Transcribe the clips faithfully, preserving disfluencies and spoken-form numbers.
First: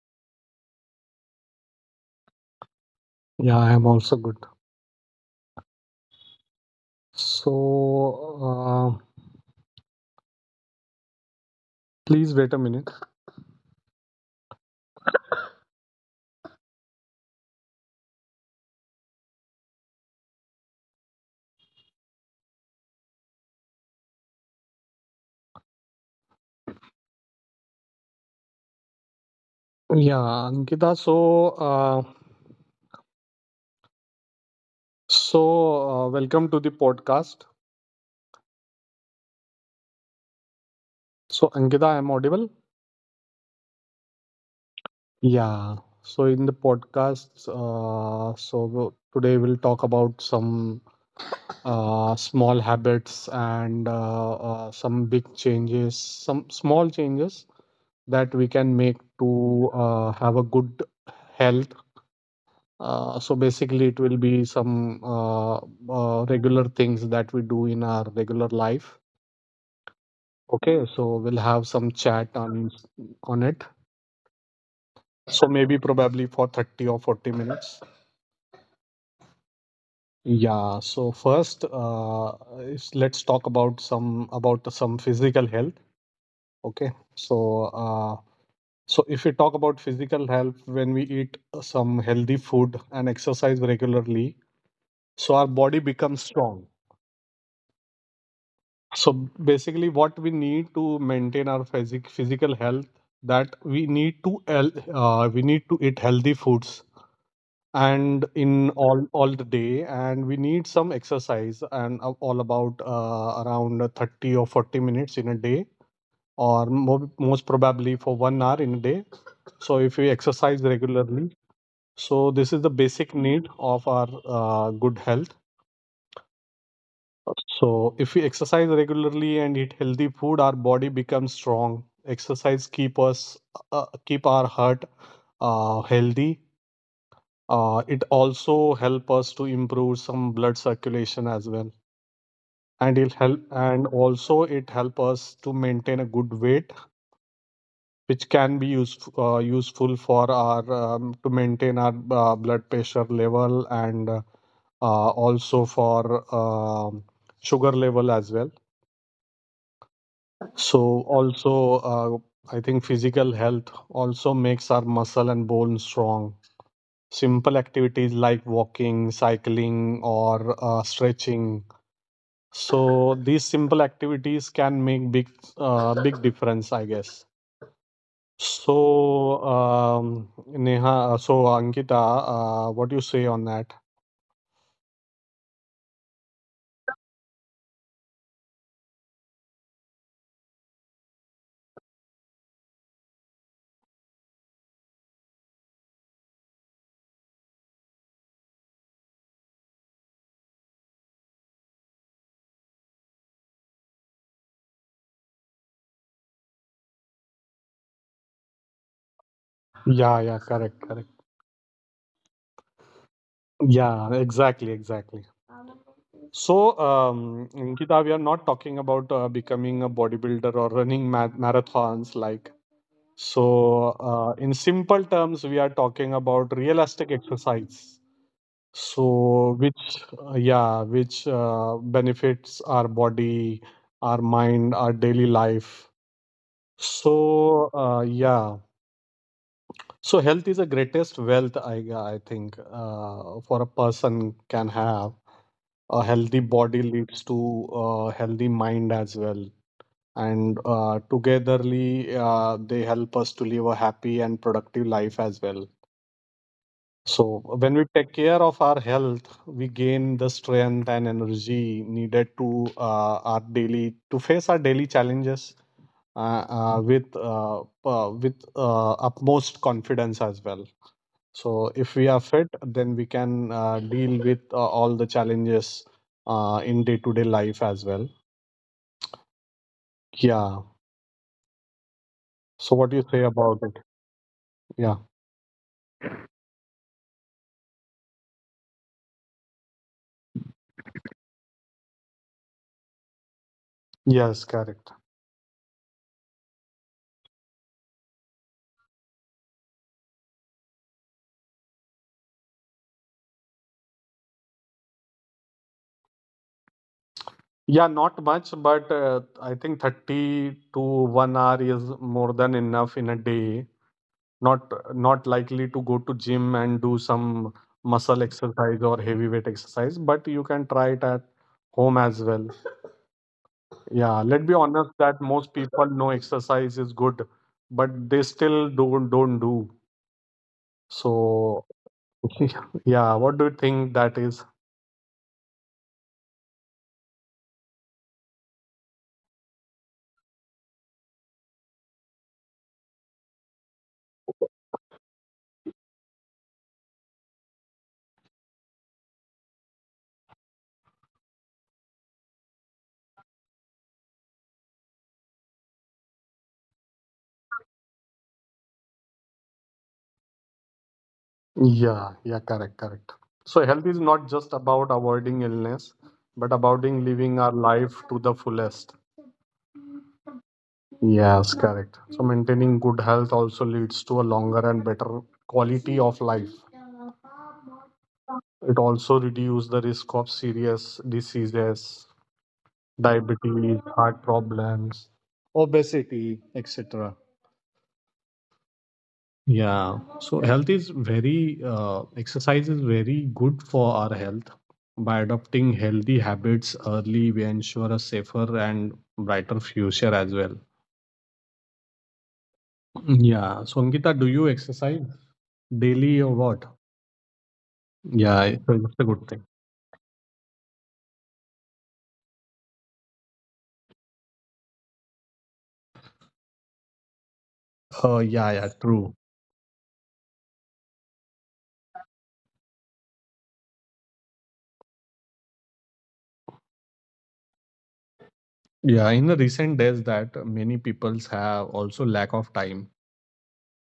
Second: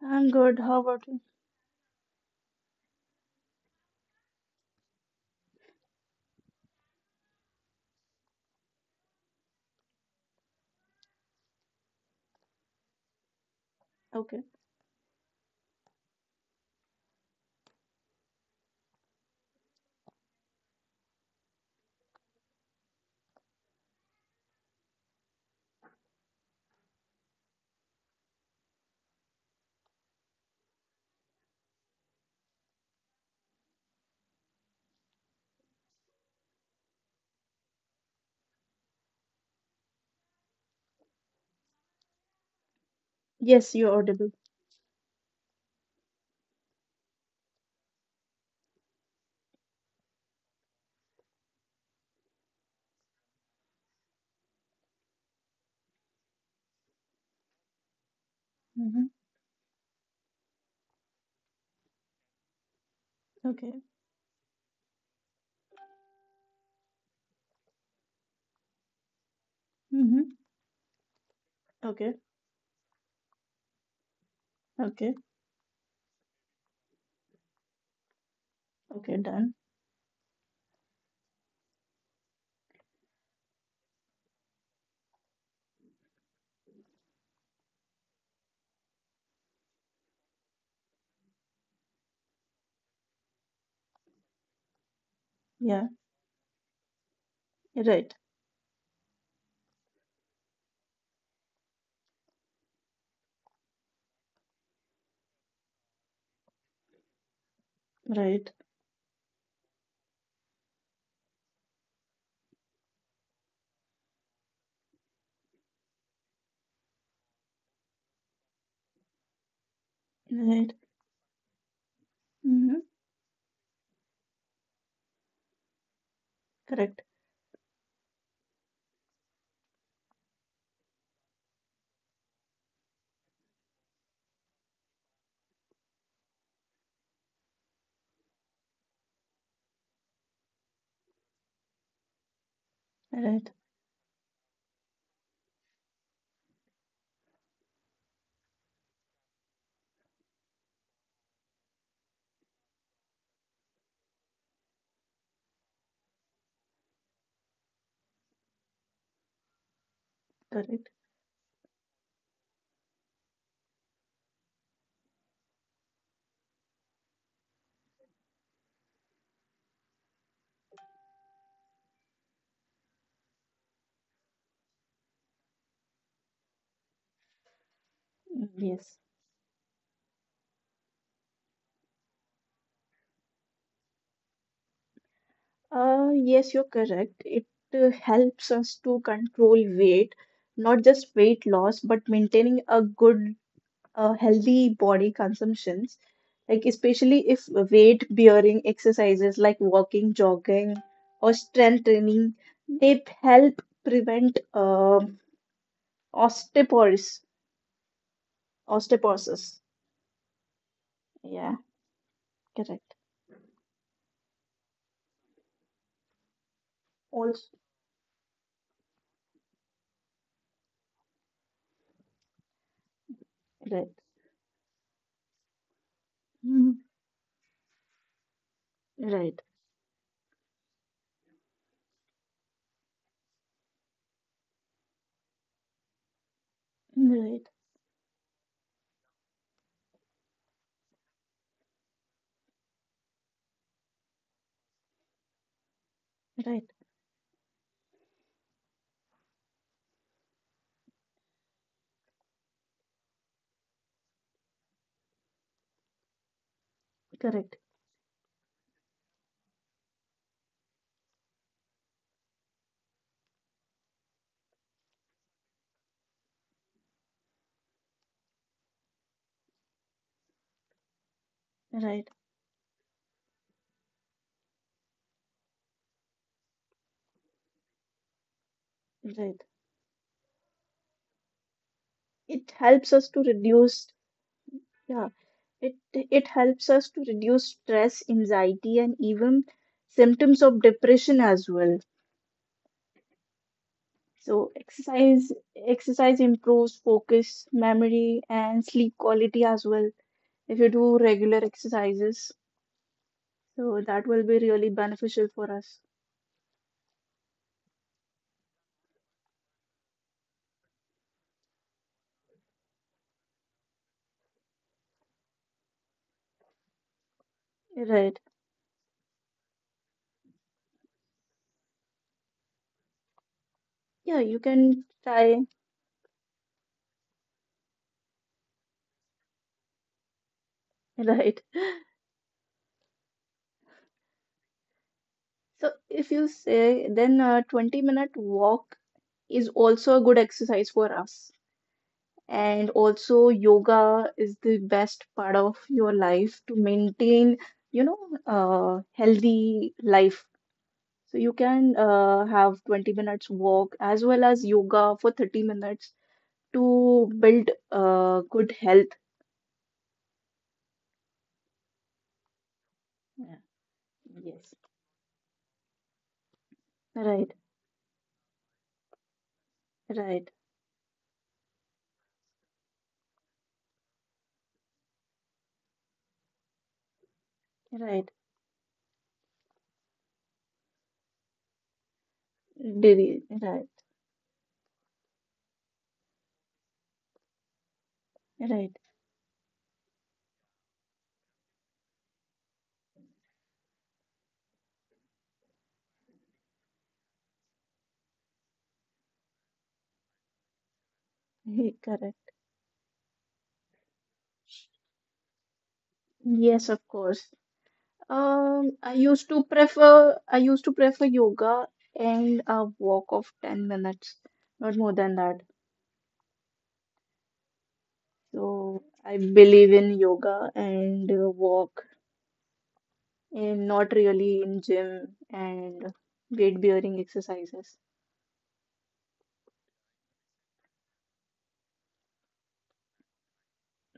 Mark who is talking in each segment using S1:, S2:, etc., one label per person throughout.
S1: I'm good. How about you?
S2: Yeah, I am also good. So, uh, please wait a minute.
S1: Okay.
S2: Yeah, Ankita. So, uh, so uh, Welcome to the podcast. So, Ankita, I am audible.
S1: Yes, you're audible.
S2: Yeah. So, in the podcast, uh, so w- today we'll talk about some uh, small habits and uh, uh, some big changes, some small changes that we can make
S1: Mm-hmm.
S2: to uh, have a good health. Uh, so
S1: Okay.
S2: basically, it will be some uh, uh, regular things that we do in our regular life.
S1: Mm-hmm.
S2: Okay, so we'll have some
S1: Okay.
S2: chat on on it.
S1: Okay.
S2: So maybe probably for thirty or forty minutes.
S1: Okay. Done.
S2: Yeah, so first, uh, is- let's talk about some about some physical health. Okay, so, uh, so if we talk about physical health, when we eat some healthy food and exercise regularly, so our body
S1: Yeah.
S2: becomes strong.
S1: Right.
S2: So basically, what we need to maintain our physic physical health, that we need to el- uh, we need to eat healthy foods and
S1: Right.
S2: in all all the day, and we need some exercise, and a- all about uh, around thirty or forty minutes in a day, or mo- most probably for one hour in a day. So if we exercise
S1: Right.
S2: regularly, so this is the
S1: Mm-hmm.
S2: basic need of our uh, good health.
S1: Correct.
S2: So if we exercise regularly and eat healthy food, our body becomes strong. Exercise keep us, uh, keep our heart uh, healthy. Uh, it also help us to improve some blood circulation as well. And it help,
S1: Right.
S2: and also it help us to maintain a good weight, which can be useful uh, useful for our um, to maintain our uh, blood pressure level and uh, also for um sugar level as well.
S1: Correct.
S2: So also, uh, I think physical health also makes our muscle and bone strong. Simple activities like walking, cycling, or uh, stretching. So these simple activities can make big, uh, big difference, I guess.
S1: Mm, yes.
S2: So, um, Neha, uh, so Ankita, uh, what do you say on that?
S1: Uh, yes, you're correct. It uh, helps us to control weight, not just weight loss, but maintaining a good, uh, healthy body consumption. Like, especially if weight bearing exercises like walking, jogging, or strength training, they help prevent um osteoporosis. Osteoporosis.
S2: Yeah, yeah, correct, correct.
S1: Yeah, correct.
S2: Yeah, exactly, exactly. So,
S1: Also,
S2: um, Nikita, we are not talking about uh, becoming a bodybuilder or running ma- marathons. Like,
S1: right.
S2: so, uh, in simple terms, we are talking about
S1: Mhm.
S2: realistic exercise.
S1: Right.
S2: So, which, uh, yeah, which uh, benefits our body, our mind, our daily life.
S1: Right.
S2: So, uh, yeah. So, health is the greatest wealth. I, I think uh, for a person, can have a healthy
S1: Right.
S2: body leads to a healthy mind as well, and uh, togetherly uh, they help us to live a happy and productive life as well. So
S1: Correct.
S2: when we take care of our health, we gain the strength and energy needed to uh, our daily to face our daily challenges uh, uh, with uh, uh, with uh, utmost confidence as well. So if we are
S1: Right.
S2: fit, then we can uh, deal with uh, all the challenges uh, in day to day life as well.
S1: Right.
S2: Yeah.
S1: It
S2: So what do you
S1: helps
S2: say
S1: us to
S2: about it?
S1: reduce,
S2: Yeah.
S1: yeah, it it helps us to reduce stress, anxiety, and even symptoms of depression as well.
S2: Yes,
S1: So
S2: correct.
S1: exercise exercise improves focus, memory, and sleep quality as well. If you do regular exercises, so that will be really beneficial for us.
S2: Yeah, not much, but uh, I think thirty to one hour is more than enough in a day. Not not likely to go to gym and do some muscle
S1: Right.
S2: exercise or heavyweight exercise, but you can try it at home as well. Yeah,
S1: Yeah, you
S2: let's be honest
S1: can
S2: that
S1: try.
S2: most people know exercise is good, but they still don't don't do.
S1: Right.
S2: So yeah, what do you think that is?
S1: So if you say, then a twenty minute walk is also a good exercise for us. And also yoga is the best part of your life to maintain, you know, a healthy life. So you can uh, have twenty minutes walk as well as yoga for thirty minutes to build uh, good health.
S2: Yeah, yeah, correct, correct.
S1: Yeah.
S2: So health is not
S1: Yes.
S2: just about avoiding illness, but about in
S1: Right,
S2: living our life to the fullest.
S1: right,
S2: Yes, correct. So maintaining good health also leads to a longer and better quality of life.
S1: right.
S2: It also reduces the risk of serious diseases:
S1: Diri- Right,
S2: diabetes, heart problems, obesity, et cetera.
S1: right.
S2: Yeah, so health is very, uh, exercise is very good for our health. By adopting healthy habits early, we ensure a safer and brighter future as well.
S1: Ye- Correct.
S2: Yeah, so Ankita, do you exercise daily or
S1: Yes,
S2: what?
S1: of course.
S2: Yeah,
S1: Um,
S2: so
S1: I
S2: that's a
S1: used
S2: good
S1: to
S2: thing.
S1: prefer I used to prefer yoga and a walk of ten minutes, not more than that.
S2: Uh, yeah, yeah,
S1: So I
S2: true.
S1: believe in yoga and uh, walk, and not really in gym and weight bearing exercises.
S2: Yeah, in the recent days, that many peoples have also lack of time,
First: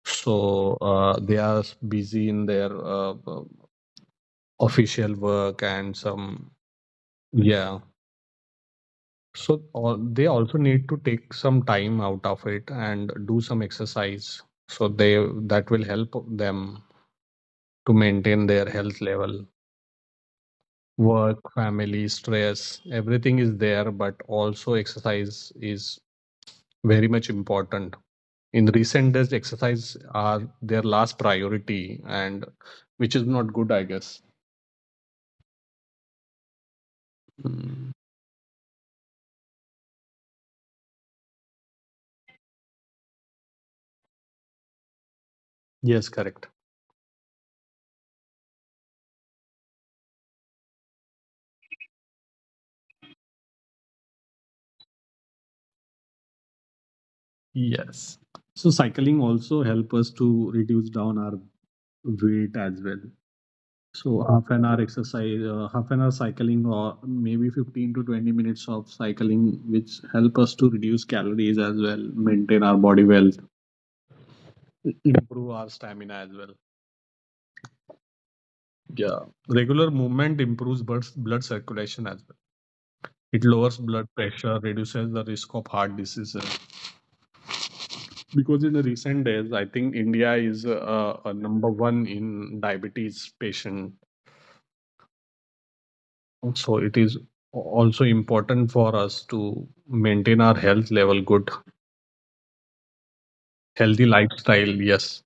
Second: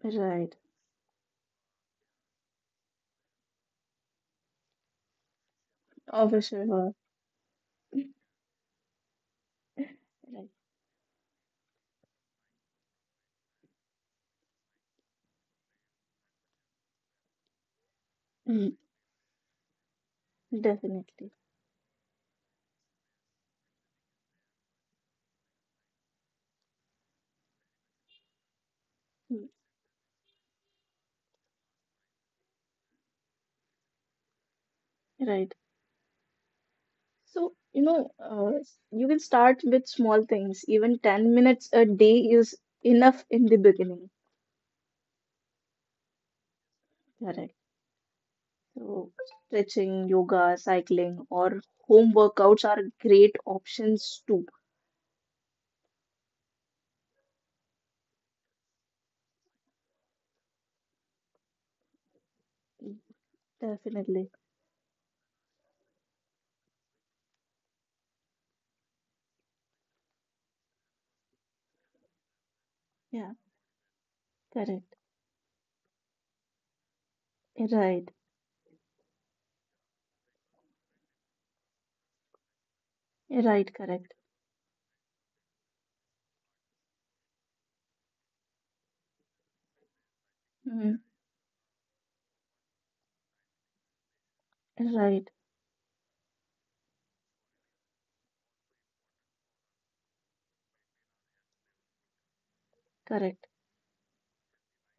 S1: Right.
S2: so uh, they are busy in their uh, uh, official work and
S1: Oh, for
S2: some,
S1: sure.
S2: yeah. So all, they
S1: Right.
S2: also need to take some time out of it and do some exercise, so they, that will help them to maintain their
S1: Mm,
S2: health level.
S1: definitely.
S2: Work, family, stress, everything is there, but also exercise is very much important. In recent days,
S1: Mm,
S2: exercise are their last priority, and which is not good, I guess.
S1: right. So, you
S2: Mm.
S1: know, uh, you can start with small things. Even ten minutes a day is enough in the beginning.
S2: Yes, correct.
S1: Correct. So, stretching, yoga, cycling, or home workouts are great options too.
S2: Yes. So cycling also help us to reduce down our weight as well.
S1: Mm,
S2: So
S1: definitely.
S2: half an hour exercise, uh, half an hour cycling, or maybe fifteen to twenty minutes of cycling, which help us to reduce calories as well, maintain our body wealth,
S1: Yeah. Correct.
S2: improve our stamina as well.
S1: Right.
S2: Yeah. Regular movement improves blood, blood circulation as well. It lowers
S1: Right.
S2: blood
S1: Correct.
S2: pressure, reduces the risk of heart diseases. Because in the recent days, I think India is uh,
S1: Mm,
S2: uh, number one in diabetes patient.
S1: right.
S2: So it is also important for us to maintain our health level good,
S1: Correct,
S2: healthy lifestyle. Yes.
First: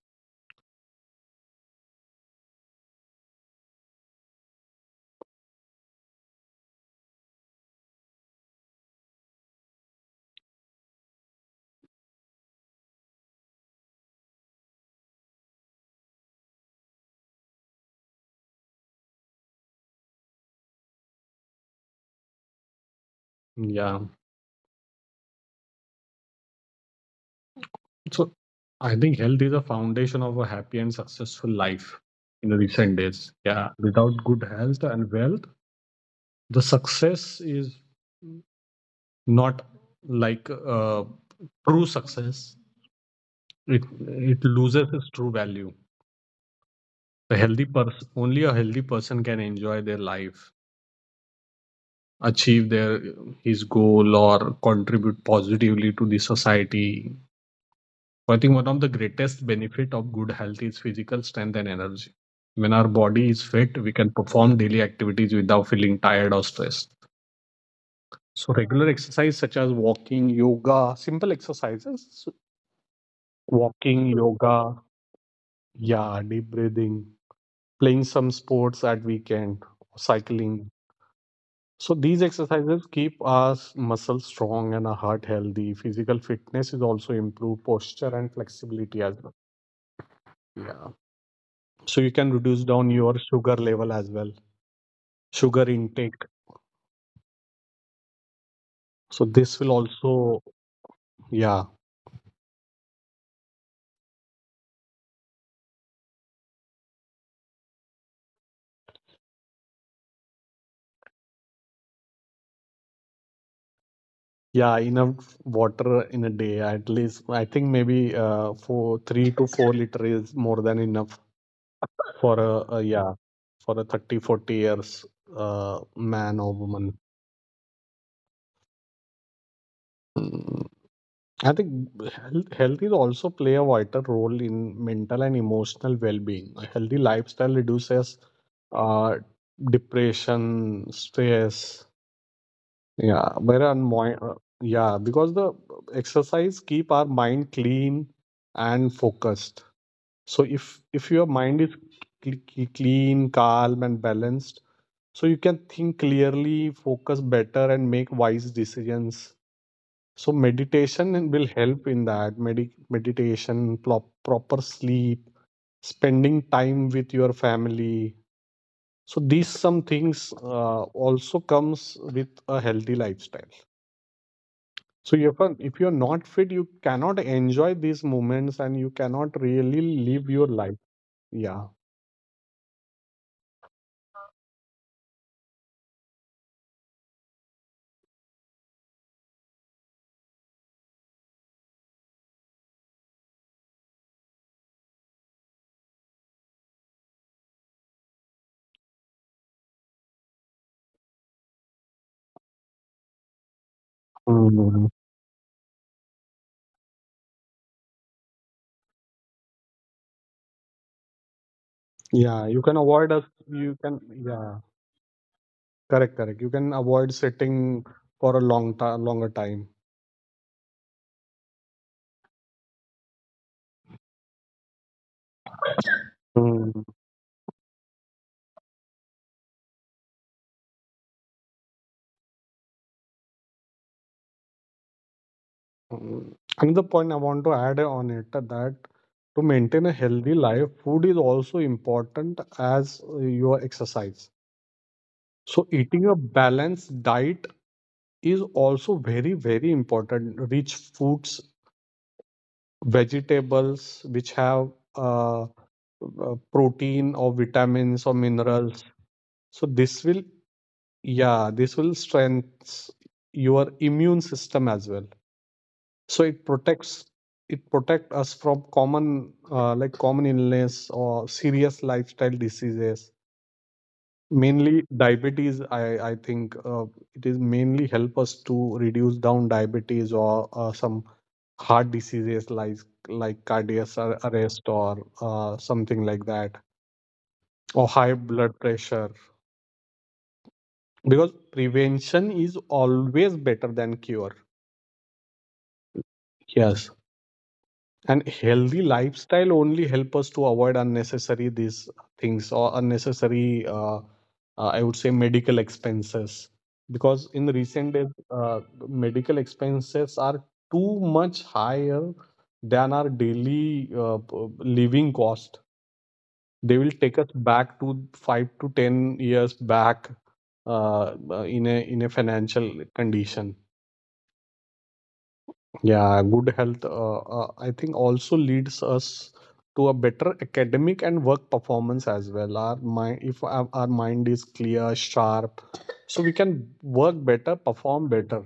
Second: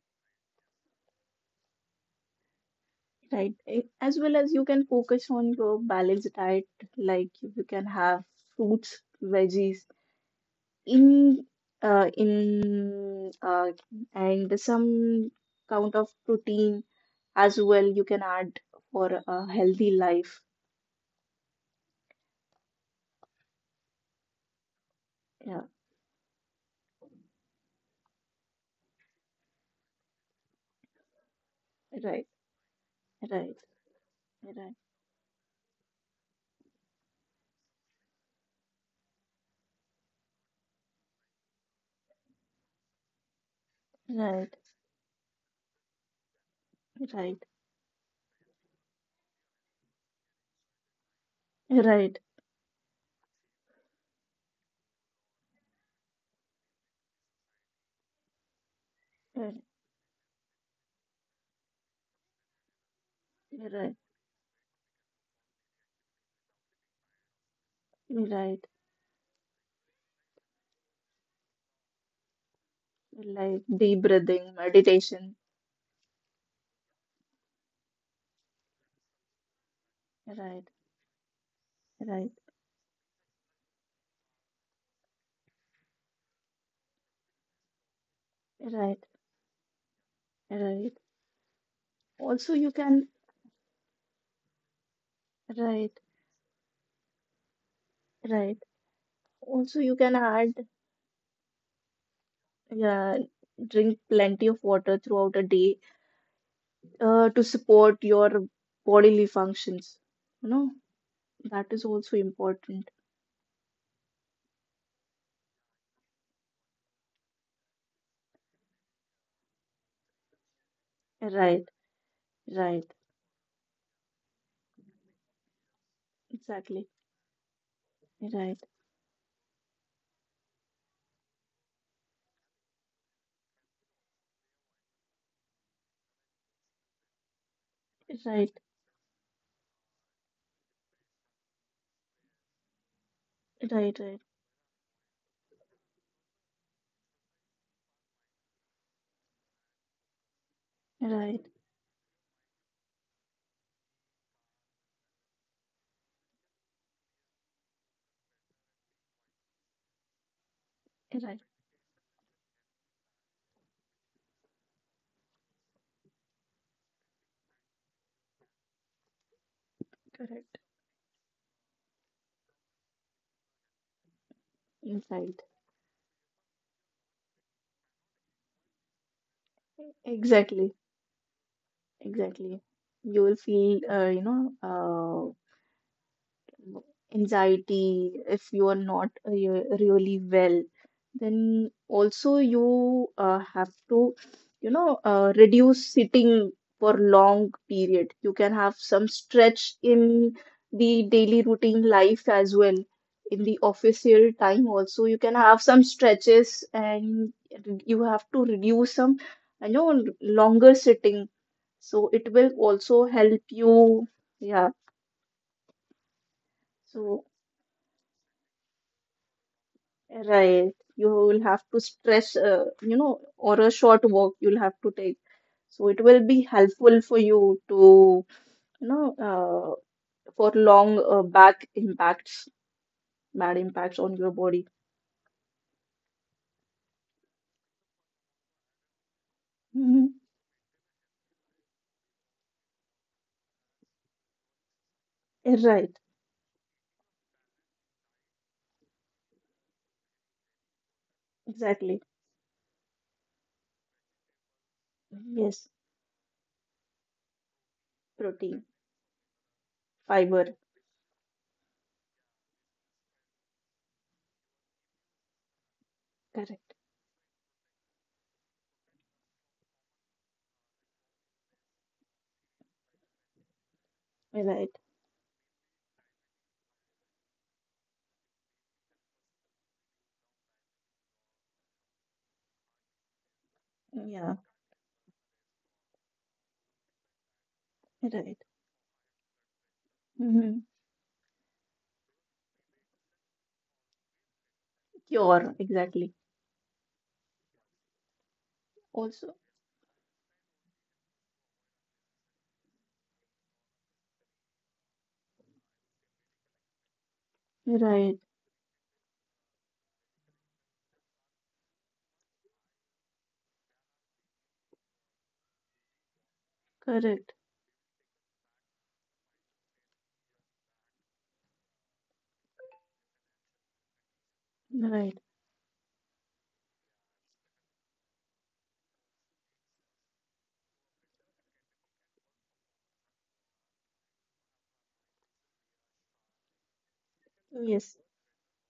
S1: right. A- As well as you can focus on your balanced diet, like you can have fruits, veggies, in uh, in uh, and some count of protein as well. You can add for a healthy life.
S2: Yeah.
S1: Yeah,
S2: So I think health is a foundation of a happy and successful life
S1: right,
S2: in the recent days.
S1: right, right,
S2: Yeah. Without good
S1: right, right,
S2: health and wealth, the success is not, like, uh, true success. It, it
S1: right,
S2: loses its true value. A
S1: right,
S2: healthy person, only a healthy person, can enjoy their life,
S1: right,
S2: achieve their his goal, or contribute positively to the society. So, I think one of the greatest benefit of good health is physical strength and energy. When our body is fit, we can perform daily activities without feeling tired or stressed. So
S1: right.
S2: regular exercise such as walking, yoga, simple exercises, so
S1: Like deep
S2: walking,
S1: breathing,
S2: yoga,
S1: meditation.
S2: yeah, deep breathing, playing some sports at weekend,
S1: Right,
S2: cycling. So these
S1: right,
S2: exercises keep our muscles strong and our heart healthy. Physical fitness is also improved posture and
S1: right,
S2: flexibility as well.
S1: right.
S2: Yeah. So you can
S1: Also,
S2: reduce
S1: you
S2: down
S1: can
S2: your sugar level as well, sugar
S1: right,
S2: intake.
S1: right.
S2: So this will
S1: Also, you can
S2: also,
S1: add,
S2: yeah,
S1: yeah, drink plenty of water throughout a day uh, to support your bodily functions. You know, that is also important.
S2: yeah, enough water in a day at least. I think maybe uh, for three to four liter is more than enough
S1: Right,
S2: for a,
S1: right,
S2: a yeah, for a thirty forty years uh, man or
S1: exactly.
S2: woman.
S1: Right,
S2: Mm. I think health, health is also play a vital role in mental and emotional well-being. A healthy lifestyle reduces
S1: right,
S2: uh, depression, stress. Yeah, where
S1: right, right,
S2: unmo- uh, yeah, because the exercise keep our mind clean and focused. So if if your
S1: right,
S2: mind is cl- cl- clean, calm, and balanced, so you can think clearly, focus better, and make wise decisions. So meditation
S1: right,
S2: will help in that, medi- meditation, plop, proper sleep, spending time with your family. So these some things
S1: correct.
S2: uh, also comes with a healthy lifestyle. So if
S1: Right,
S2: you're, if you're not fit, you cannot enjoy these moments and you cannot really live your
S1: exactly,
S2: life. Yeah.
S1: exactly. You will feel, uh, you know, uh, anxiety, if you are not re- really well, then also you uh, have to, you know, uh, reduce sitting for long period. You can have some stretch in the daily routine life as well. In the official time
S2: Mhm.
S1: also, you can have some stretches and you have to reduce some, you know, longer sitting. So it
S2: Yeah,
S1: will
S2: you can
S1: also
S2: avoid us.
S1: help
S2: You can,
S1: you.
S2: yeah,
S1: Yeah.
S2: correct, correct. You can avoid
S1: So.
S2: sitting for a long time, longer time.
S1: Right. You will have to stress, uh, you know, or a short walk you'll have to take. So it will be helpful for you to, you know, uh, for long uh, back impacts, bad impacts on your body.
S2: Mm. Another point I want to add on it, uh, that to maintain a
S1: Hmm.
S2: healthy life, food is also important as uh, your exercise. So,
S1: Right.
S2: eating a balanced diet is also very, very important. Rich foods,
S1: Exactly.
S2: vegetables, which have uh, uh,
S1: Yes.
S2: protein or vitamins or
S1: Protein,
S2: minerals. So, this will,
S1: fiber.
S2: yeah, this will strengthen your immune system as well. So it
S1: Correct.
S2: protects it protect us from common uh, like common illness or serious lifestyle diseases,
S1: Right.
S2: mainly diabetes. I i think uh, it is mainly help us to reduce down diabetes or uh, some heart diseases, like like cardiac ar-
S1: Yeah.
S2: arrest or uh, something like that, or high
S1: Right.
S2: blood pressure.
S1: Hmm.
S2: Because prevention is always better than cure.
S1: Cure. Exactly.
S2: Yes. And healthy
S1: Also.
S2: lifestyle only help us to avoid unnecessary these things, or unnecessary uh, uh, I would say medical expenses. Because in recent
S1: Right.
S2: days, uh, medical expenses are too much higher than our daily uh, p- living cost. They will
S1: Correct.
S2: take us back to five to ten years back uh, uh, in a in a financial condition.
S1: Right.
S2: Yeah, good health, uh, uh, I think, also leads us to a better academic and work performance as well. Our mind, if our, our mind is clear, sharp, so we can work better,
S1: Yes.
S2: perform better.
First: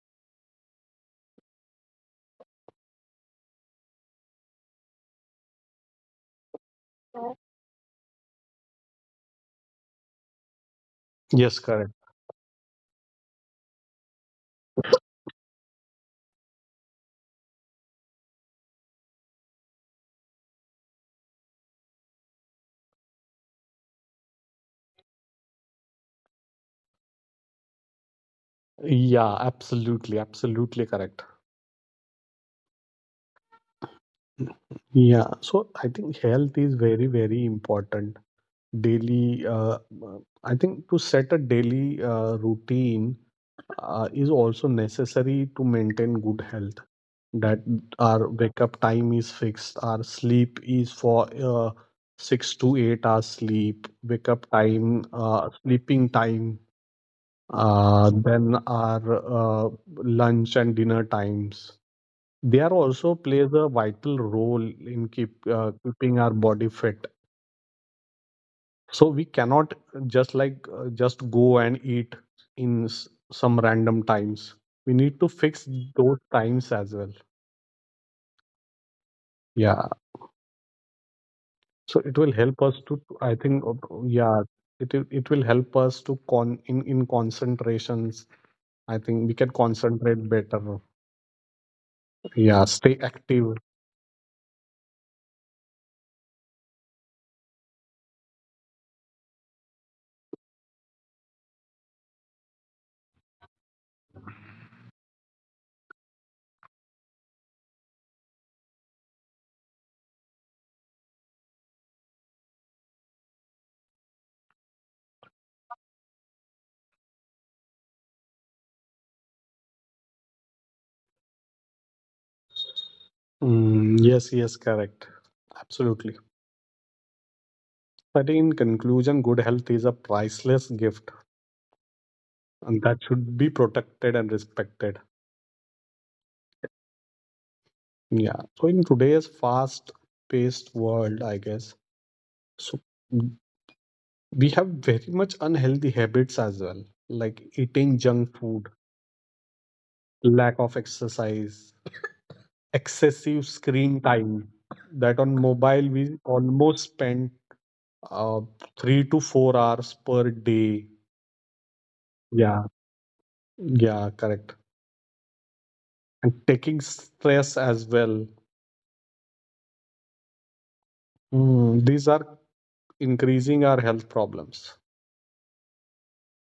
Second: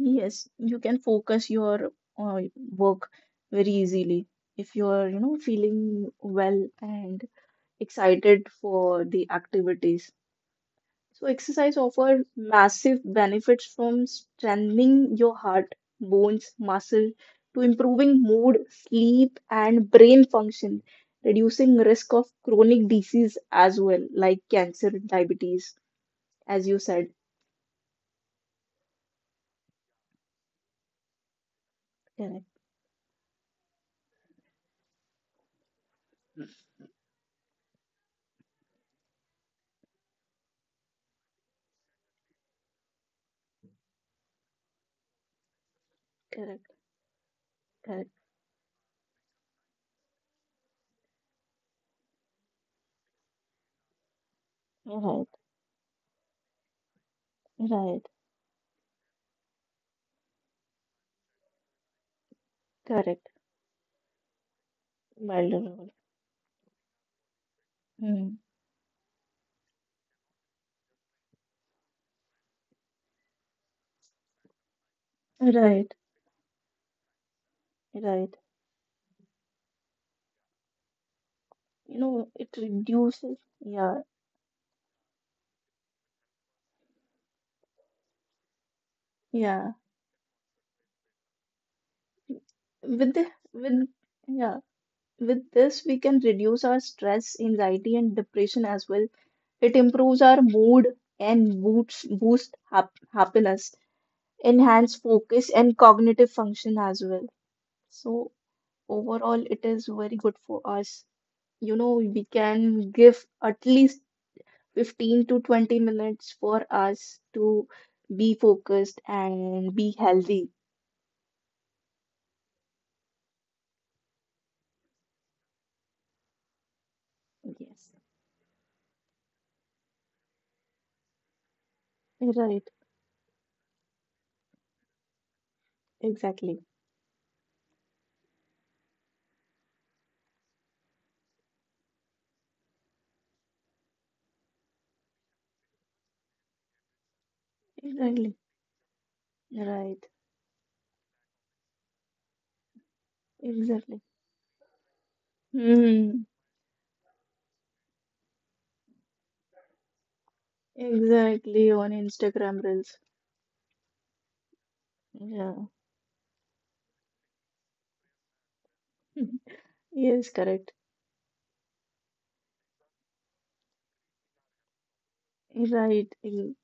S1: Yes, you can focus your uh, work very easily if you are, you know, feeling well and excited for the activities. So
S2: Yes,
S1: exercise
S2: correct.
S1: offers massive benefits, from strengthening your heart, bones, muscle, to improving mood, sleep, and brain function, reducing risk of chronic disease as well, like cancer, diabetes, as you said.
S2: Yeah, absolutely, absolutely correct.
S1: Correct,
S2: Yeah, so I think health is very, very important. Daily, uh, uh, I think to set a daily uh, routine uh, is also necessary to maintain good
S1: correct,
S2: health. That
S1: correct.
S2: our wake up time is fixed, our sleep is for uh, six to eight hours sleep, wake up time,
S1: Right,
S2: uh, sleeping time,
S1: right,
S2: uh, then our uh, lunch and dinner times, they are also
S1: correct.
S2: plays a vital role in keep uh,
S1: Vulnerable.
S2: keeping our body fit.
S1: Mm.
S2: So we cannot just, like uh, just go and eat in s- some random times. We need to fix
S1: Right.
S2: those times as well.
S1: Right.
S2: Yeah.
S1: You
S2: So it
S1: know,
S2: will
S1: it
S2: help us to,
S1: reduces,
S2: I think,
S1: yeah.
S2: uh, yeah, it will- it will help us to con in in concentrations. I think we can
S1: Yeah.
S2: concentrate better. Yeah, stay
S1: with the,
S2: active.
S1: with Yeah, with this we can reduce our stress, anxiety, and depression as well. It improves our mood and boosts boost hap happiness, enhance focus and cognitive function as well. So overall it is very good for us. You know, we can give at least fifteen to twenty minutes for us to be focused and be healthy.
S2: Mm, yes, yes, correct. Absolutely.
S1: Yes.
S2: I think in conclusion, good health is a priceless gift,
S1: Right,
S2: and that should be protected and respected.
S1: exactly.
S2: Yeah. So in today's fast-paced world, I guess, so we have very much unhealthy habits as well, like eating
S1: Exactly.
S2: junk food,
S1: Right,
S2: lack of exercise, excessive
S1: exactly.
S2: screen time. That on mobile
S1: Hmm.
S2: we almost spend uh, three to four hours per day.
S1: Exactly, on Instagram
S2: Yeah,
S1: Reels.
S2: yeah, correct.
S1: Yeah,
S2: And taking stress as well.
S1: mhm. Yes, correct.
S2: Mm, these are increasing our health problems.
S1: Right. in-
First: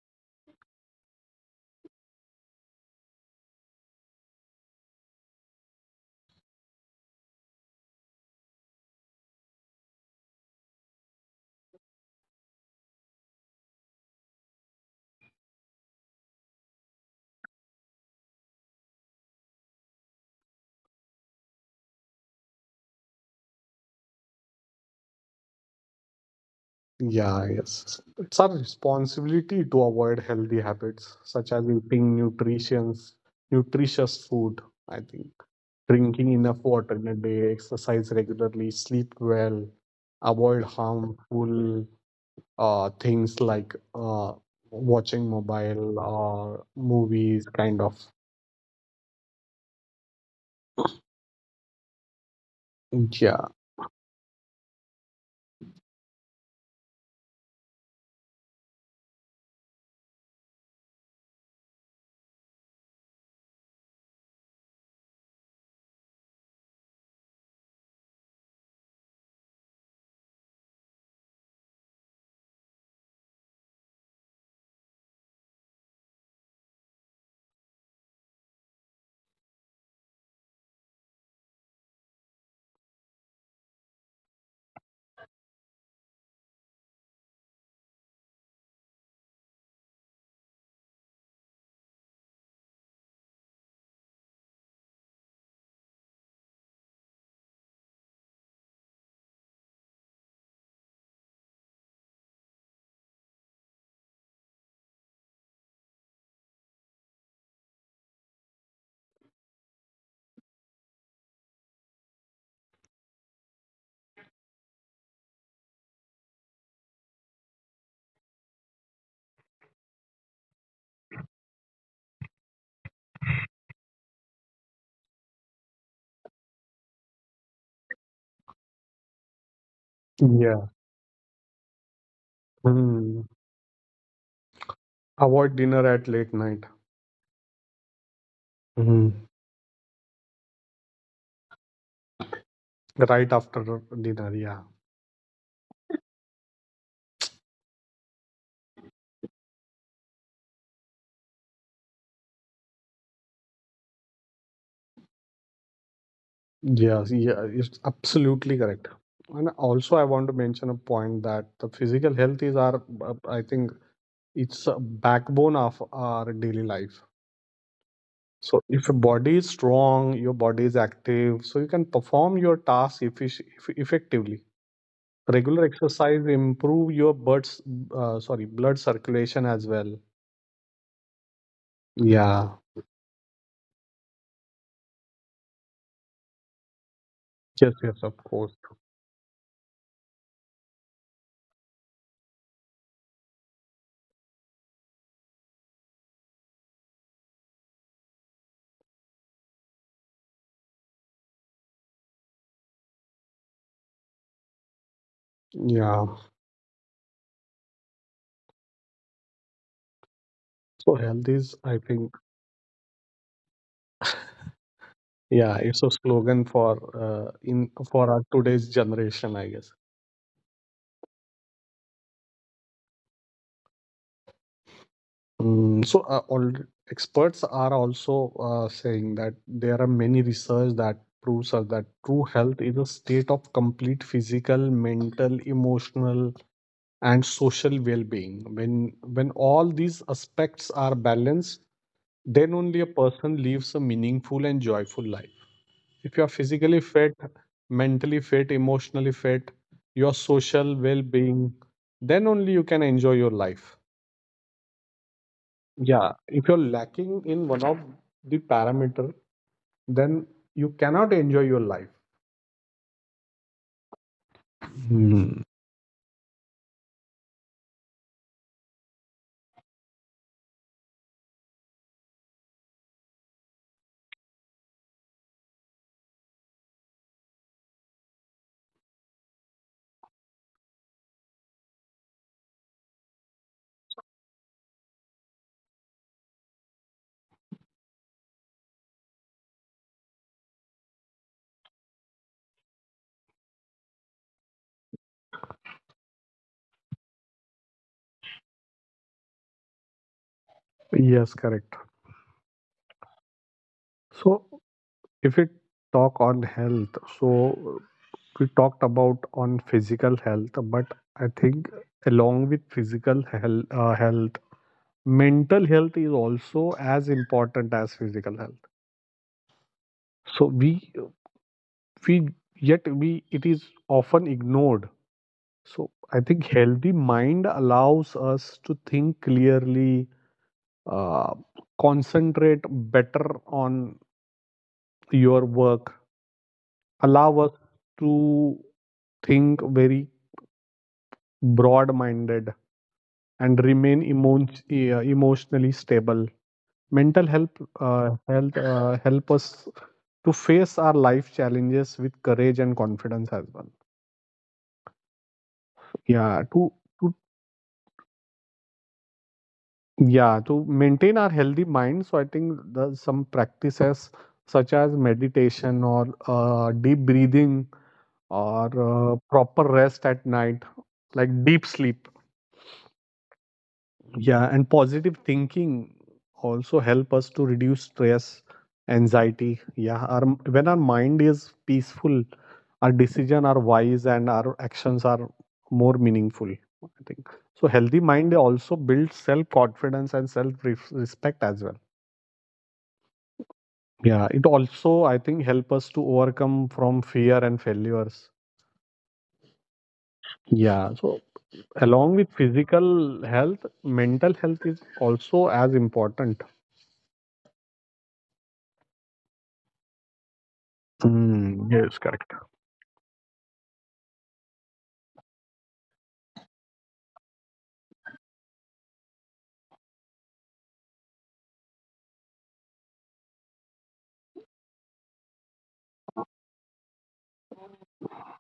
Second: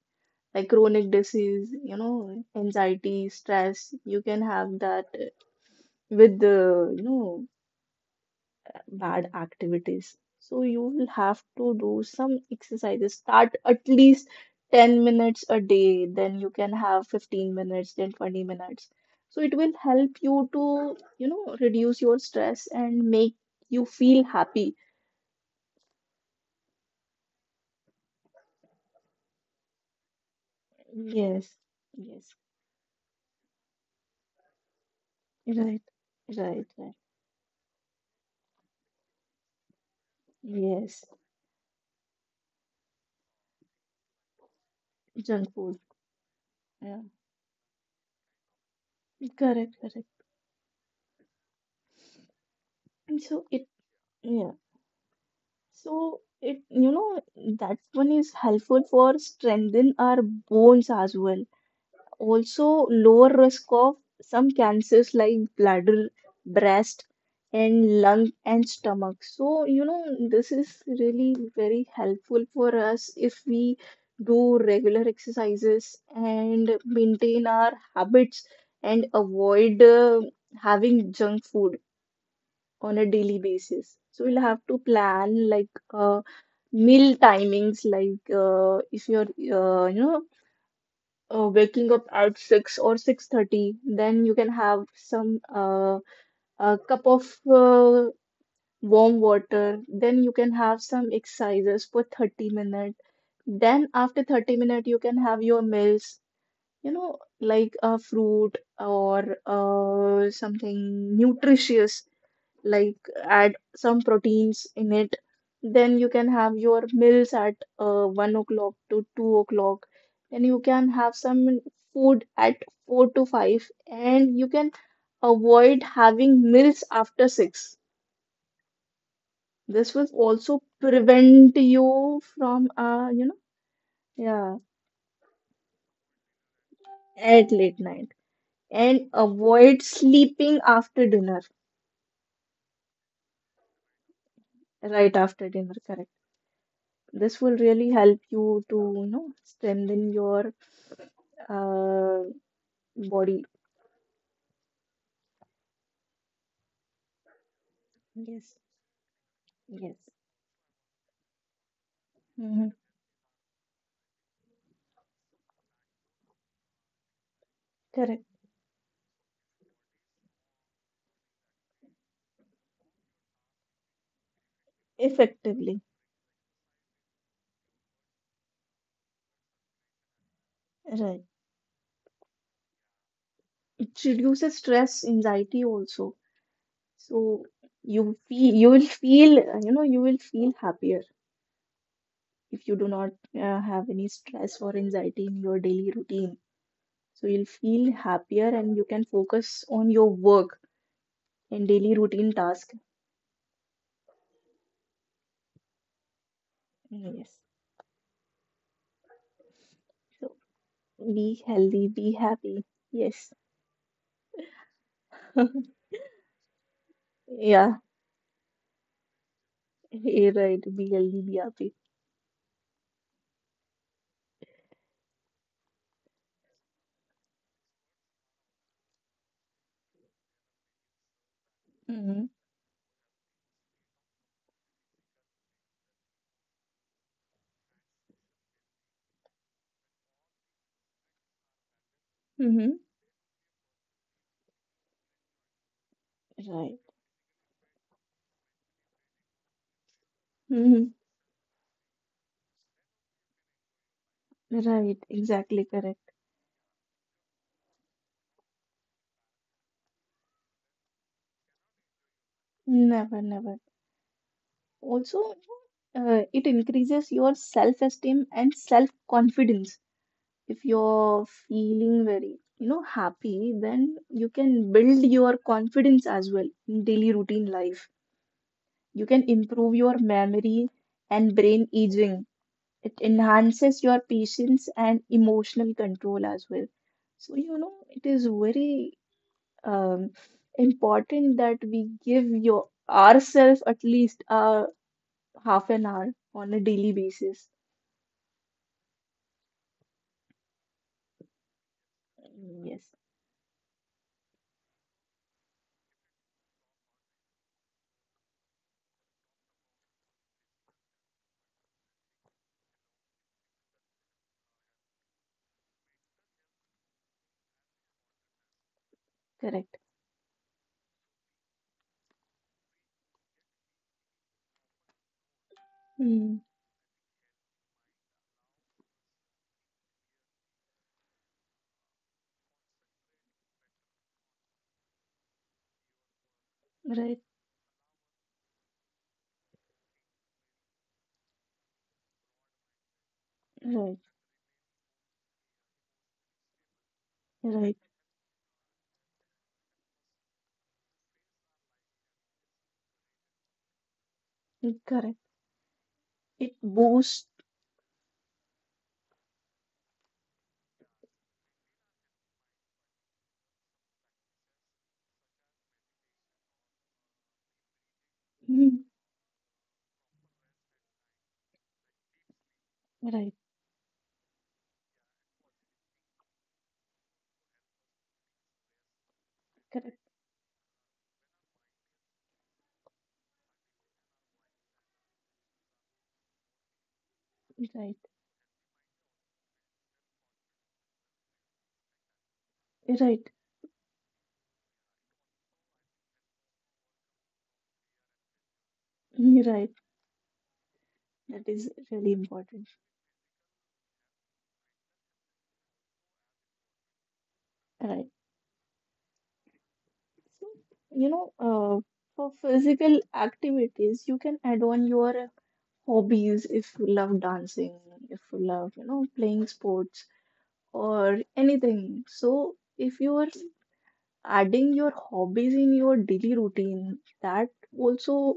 S1: Like chronic disease, you know, anxiety, stress, you can have that uh, with the, you know, bad activities. So you will have to do some exercises. Start at least ten minutes a day, then you can have fifteen minutes, then twenty minutes. So it will help you to, you know, reduce your stress and make you feel happy.
S2: Yeah, yes. It's our responsibility to avoid healthy habits such
S1: Yes,
S2: as eating
S1: yes,
S2: nutrition, nutritious food, I think.
S1: right,
S2: Drinking enough
S1: right,
S2: water
S1: right.
S2: in a day, exercise regularly, sleep well, avoid
S1: Yes,
S2: harmful uh, things like uh, watching
S1: junk food.
S2: mobile or
S1: Yeah,
S2: movies, kind of.
S1: correct, correct. So
S2: Yeah.
S1: it, yeah. So it, you know, that one is helpful for strengthen our bones as well. Also lower risk of some cancers like bladder, breast and lung and stomach. So you know this is really very helpful for us if we do regular exercises and maintain our habits and avoid uh, having junk food on a daily basis. So we'll have to plan like a meal timings like uh, if you're uh, you know uh, waking up at six or six thirty, then you can have some uh, a cup of uh, warm water, then you can have some exercises for thirty minutes, then after thirty minutes you can have your meals, you know, like a fruit or uh, something nutritious, like add some proteins in it. Then you can have your meals at uh, one o'clock to two o'clock. Then you can have some food at four to five, and you can avoid having meals after six. This will also
S2: Yeah.
S1: prevent you from, uh,
S2: Hmm.
S1: you know, yeah,
S2: Avoid dinner at late night.
S1: at late night. And
S2: Hmm.
S1: avoid sleeping after dinner,
S2: Right after dinner. Yeah.
S1: right after dinner. This will really help you to, you know, strengthen your uh, body.
S2: Yes. Yeah. It's absolutely
S1: Yes.
S2: correct. And also,
S1: Yes.
S2: I want to mention a point that the physical health is
S1: Mhm.
S2: our, uh, I think, it's a backbone of our daily life.
S1: Correct.
S2: So if your body is strong, your body is active, so you can perform your tasks effic- eff- effectively. Regular
S1: Effectively.
S2: exercise improve your blood, uh, sorry, blood circulation as well.
S1: Right.
S2: Yeah.
S1: It reduces stress, anxiety also. So
S2: Yes, yes,
S1: you
S2: of course.
S1: feel you will feel uh, you know you will feel happier if you do not uh, have any stress or anxiety in your daily routine. So you'll feel happier and you can focus on your work and daily routine task.
S2: Yeah.
S1: Yes. So
S2: So health
S1: be
S2: is, I
S1: healthy,
S2: think,
S1: be happy. Yes.
S2: yeah, it's a slogan for uh, in
S1: Yeah.
S2: for our today's generation, I guess.
S1: You right. Be healthy, be happy.
S2: Mm, so uh, all experts are also uh, saying that there are many research that proves us that true
S1: Mm-hmm.
S2: health is a state of complete physical, mental, emotional, and social well-being. When when all these aspects are balanced, then only
S1: Mm-hmm.
S2: a person lives a meaningful and joyful life. If you are
S1: Right.
S2: physically fit, mentally fit, emotionally fit, your social
S1: Mm-hmm.
S2: well-being, then only you can enjoy your life.
S1: Right. Exactly
S2: Yeah,
S1: correct.
S2: if you're lacking in one of the parameter, then you cannot enjoy your life.
S1: Never, never. Also,
S2: Hmm.
S1: uh, it increases your self-esteem and self-confidence. If you're feeling very, you know, happy, then you can build your confidence as well in daily routine life. You can improve your memory and brain aging. It enhances your patience and emotional control as well. So you know it is very um, important that we give your ourselves at least a half an hour on a daily basis.
S2: Yes, correct.
S1: Mm, yes,
S2: So, if we talk on health, so we talked about on physical health, but I think along with physical health, uh, health, mental health is also as important as physical health.
S1: correct.
S2: So we we yet we it is often ignored. So I
S1: Mm,
S2: think healthy mind allows us to think clearly, uh, concentrate better on your work,
S1: right,
S2: allow us to think very broad minded and
S1: right,
S2: remain emo- uh, emotionally stable. Mental health
S1: right.
S2: uh, health uh, help us to face our life challenges with courage and confidence as well.
S1: Mm, correct.
S2: Yeah,
S1: It
S2: to
S1: boosts.
S2: Yeah, to maintain our healthy mind, so I think the, some practices such as meditation or uh, deep breathing or
S1: Mm,
S2: uh, proper rest at night, like deep sleep.
S1: right,
S2: Yeah, and positive thinking also help us to reduce stress, anxiety.
S1: correct,
S2: Yeah, our, when our mind is peaceful, our decision are wise and our actions are more meaningful. I think so. Healthy
S1: right,
S2: mind also builds self confidence and self respect as well.
S1: right.
S2: Yeah, it also, I think, help us to overcome from fear and failures.
S1: Mm, right.
S2: Yeah, so
S1: That is really
S2: along with
S1: important.
S2: physical health, mental health is also as important.
S1: Right. So, you know,
S2: Mm,
S1: uh,
S2: yes, correct.
S1: for physical activities, you can add on your hobbies if you love dancing, if you love, you know, playing sports or anything. So, if you are adding your hobbies in your daily routine, that also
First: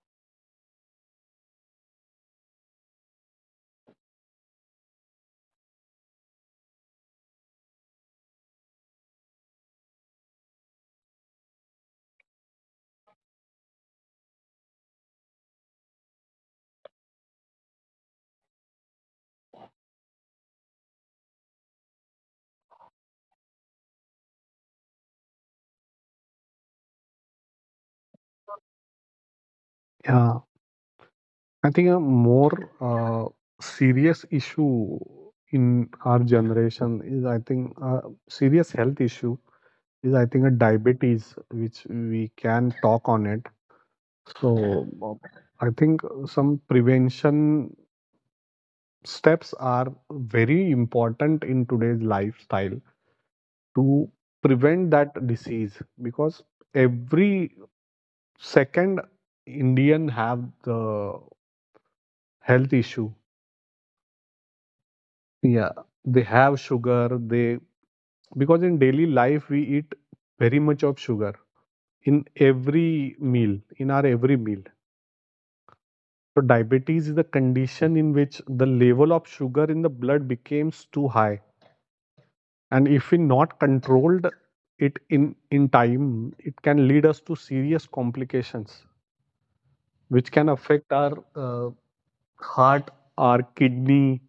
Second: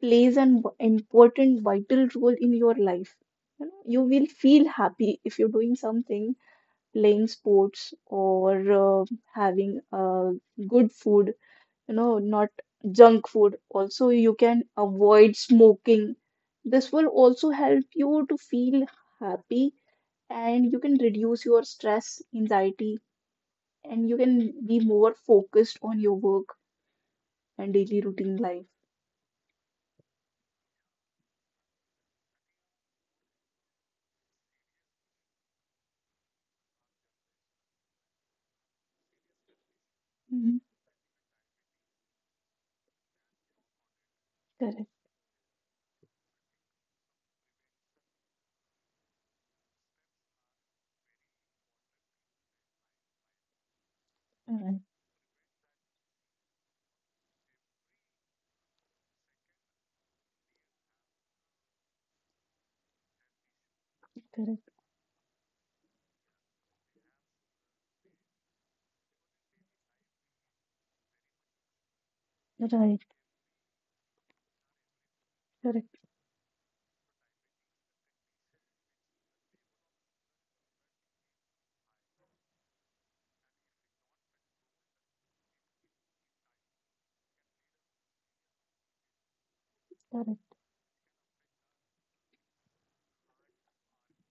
S1: plays an important, vital role in your life. You know, you will feel happy if you're doing something, playing sports or uh, having uh, good food, you know, not junk food. Also, you can avoid smoking. This will also help you to feel happy, and you can reduce your stress, anxiety, and you can be more focused on your work and daily routine life.
S2: Yeah, I think a more uh, serious issue in our generation is, I think, a serious health issue is, I think, a
S1: Mhm.
S2: diabetes, which we can talk on it. So,
S1: Correct.
S2: uh, I think some prevention steps are very important in today's lifestyle to
S1: Right.
S2: prevent that disease, because every second indian have the health issue.
S1: Correct.
S2: Yeah, they have sugar, they because in daily life we eat very much of sugar in
S1: Right.
S2: every meal, in our every meal.
S1: Correct.
S2: So diabetes is the condition in which the level of sugar in the blood becomes too high, and if we not controlled it in in time, it can lead us to serious complications which can
S1: Correct.
S2: affect our uh, heart, our kidney,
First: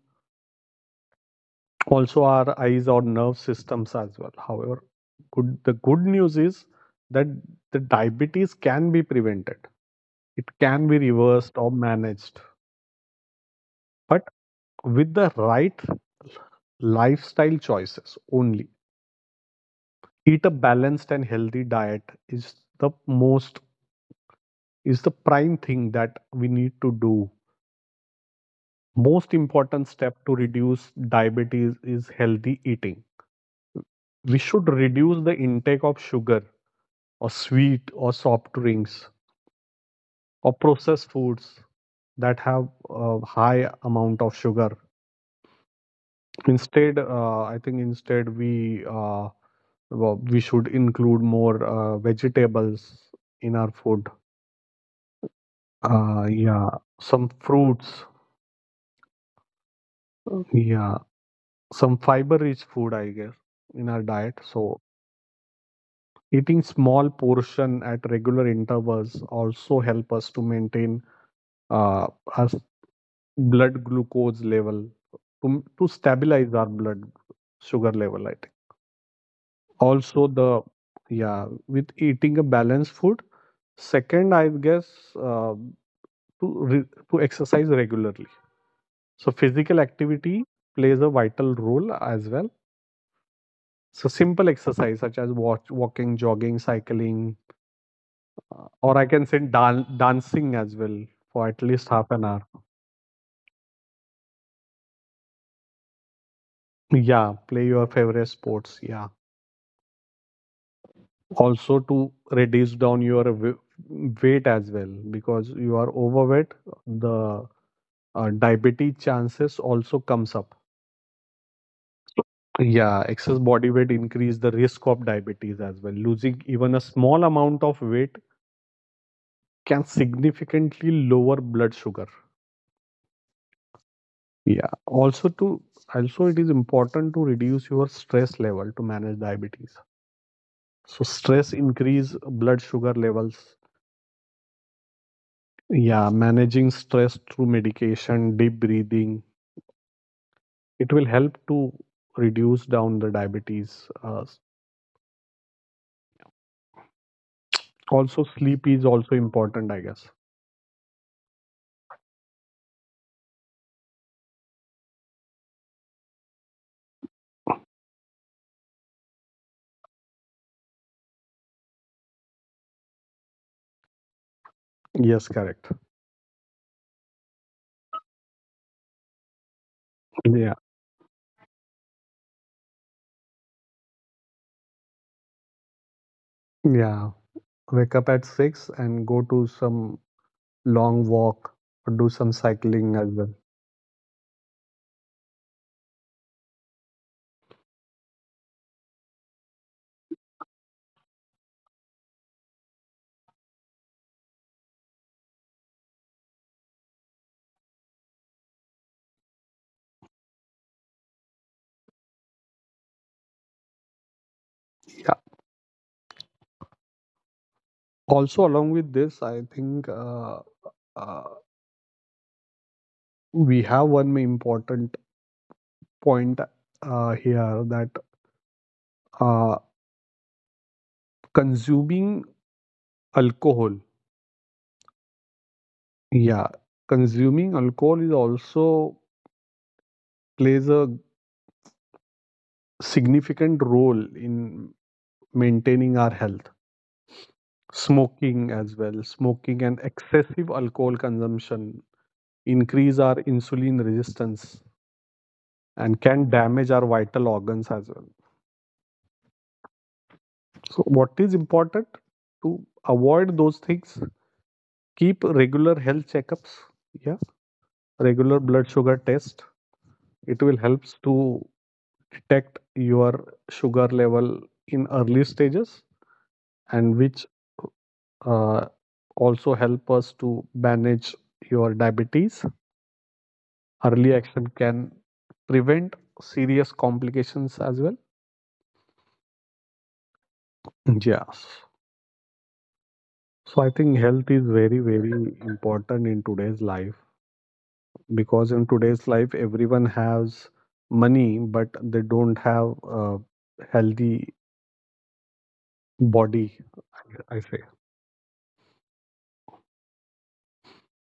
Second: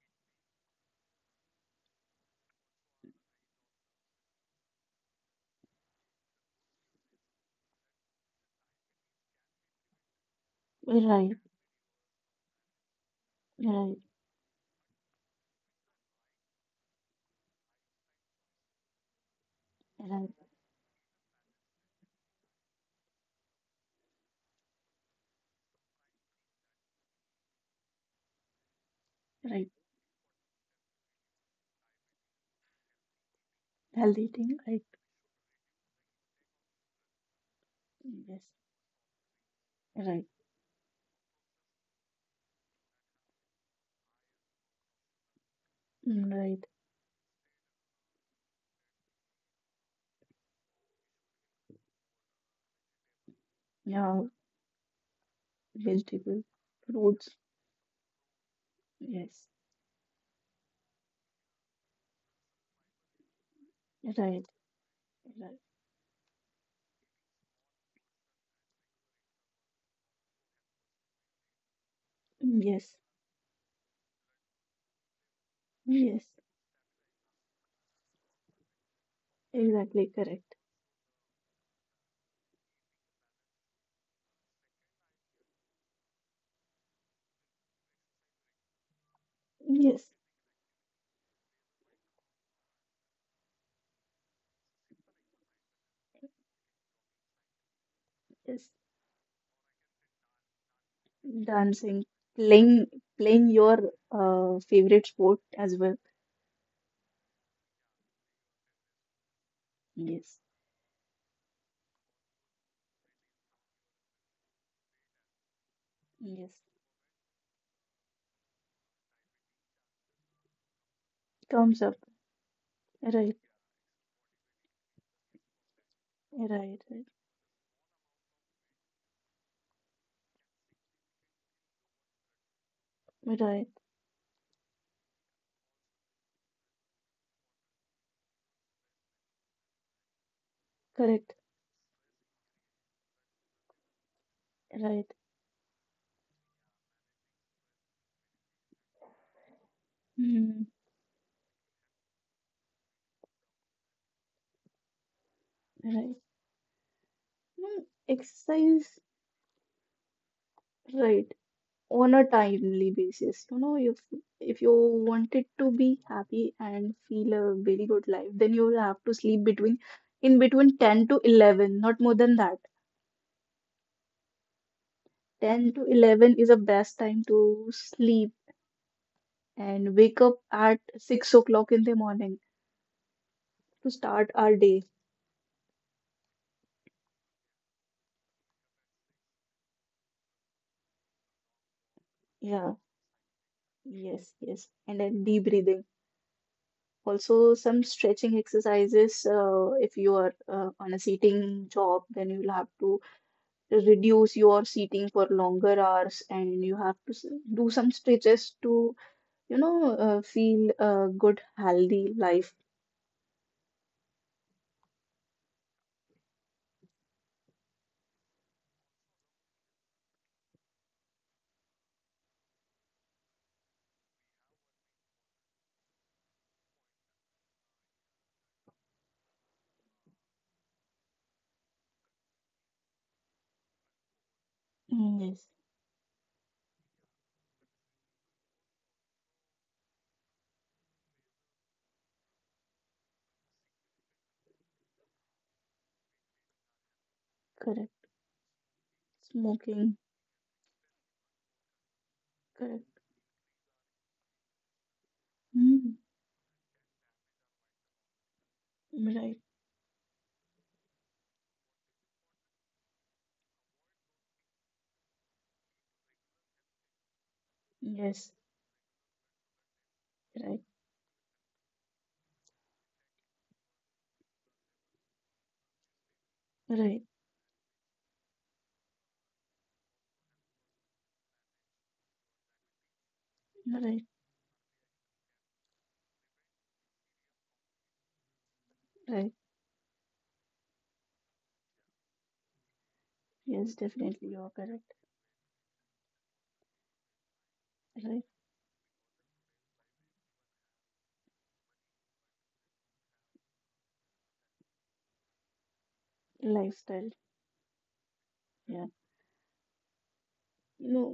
S2: also our eyes or nerve systems as well. However good, the good news is that the diabetes can be prevented, it can be
S1: Right.
S2: reversed or managed,
S1: Right.
S2: but with the right lifestyle choices only.
S1: Right.
S2: Eat a balanced and healthy diet is the most, is the prime thing that we need to do. Most
S1: Right.
S2: important step to reduce diabetes is healthy eating.
S1: Healthy
S2: We
S1: thing.
S2: should
S1: Right.
S2: reduce the intake of sugar or sweet or
S1: Yes.
S2: soft drinks
S1: Right.
S2: or processed foods that have a high amount of sugar.
S1: Mm, right.
S2: Instead, uh, I think instead we uh, well, we should include more uh, vegetables in our food.
S1: Yeah.
S2: Uh,
S1: Vegetable,
S2: yeah, some
S1: fruits.
S2: fruits.
S1: Yes.
S2: Yeah, some fiber-rich food, I guess, in our diet.
S1: Right.
S2: So
S1: Right.
S2: eating small portion at regular intervals also help us to maintain uh, our
S1: Yes,
S2: blood glucose level to to
S1: yes,
S2: stabilize our blood sugar level. I think
S1: exactly
S2: also the,
S1: correct.
S2: yeah, with eating a balanced food. Second, I guess uh, to re- to exercise regularly. So physical
S1: Yes,
S2: activity plays a vital role as well. So simple exercise such as walk, walking, jogging, cycling, Uh,
S1: yes,
S2: or I can say dan- dancing as well for at least
S1: dancing,
S2: half an hour.
S1: playing, playing your uh, favorite sport as well.
S2: Yeah, play your favorite sports. Yeah,
S1: Yes,
S2: also to reduce down your w- weight as well, because you are overweight,
S1: yes,
S2: the uh, diabetes chances also comes up.
S1: comes up.
S2: Yeah, excess
S1: Right,
S2: body weight increase the risk of diabetes as well. Losing even a
S1: right, right,
S2: small amount of weight can significantly lower blood sugar.
S1: right,
S2: Yeah, also to also it is important to reduce your stress level to manage diabetes. So
S1: correct,
S2: stress increase blood sugar levels.
S1: right,
S2: Yeah, managing stress through medication, deep breathing,
S1: mm,
S2: it will help to reduce down the diabetes. Uh,
S1: right. Hmm.
S2: also, sleep is
S1: Exercise,
S2: also important, I guess.
S1: right, on a timely basis. You know, if if you wanted to be happy and feel a very good life, then you will have to sleep between in between ten to eleven, not more than that.
S2: Yes,
S1: ten
S2: correct.
S1: to eleven is the best time to sleep and wake up
S2: Yeah,
S1: at six o'clock in the morning to start our day.
S2: yeah. Wake up at six and go to some long walk or do some
S1: Yeah,
S2: cycling as well.
S1: yes, yes. And then deep breathing. Also, some stretching exercises. Uh, if you are uh, on a sitting job, then you will have to reduce your sitting for longer hours and you have to s- do some stretches to, you know, uh, feel a good, healthy life.
S2: Yeah. Also, along with this, I think uh, uh, we have one important point uh, here that uh, consuming alcohol.
S1: Mm, yes,
S2: Yeah, consuming alcohol is also plays a significant role in maintaining our health.
S1: correct.
S2: Smoking as well. Smoking and
S1: Smoking,
S2: excessive alcohol consumption
S1: correct.
S2: increase our insulin resistance
S1: Mm,
S2: and can damage our vital organs as well.
S1: right.
S2: So what is important to avoid those things? Keep regular health checkups. Yeah,
S1: Yes,
S2: regular blood sugar test. It will
S1: right,
S2: helps to detect your sugar level in early stages, and
S1: right,
S2: which uh, also help us to manage your diabetes.
S1: right,
S2: Early action can prevent serious complications as well.
S1: right.
S2: Yes. So I
S1: Yes,
S2: think
S1: definitely
S2: health
S1: you are
S2: is very
S1: correct.
S2: very important in today's life,
S1: Right,
S2: because in today's life everyone has money but they don't have a healthy body.
S1: lifestyle.
S2: I I say,
S1: Yeah, you know,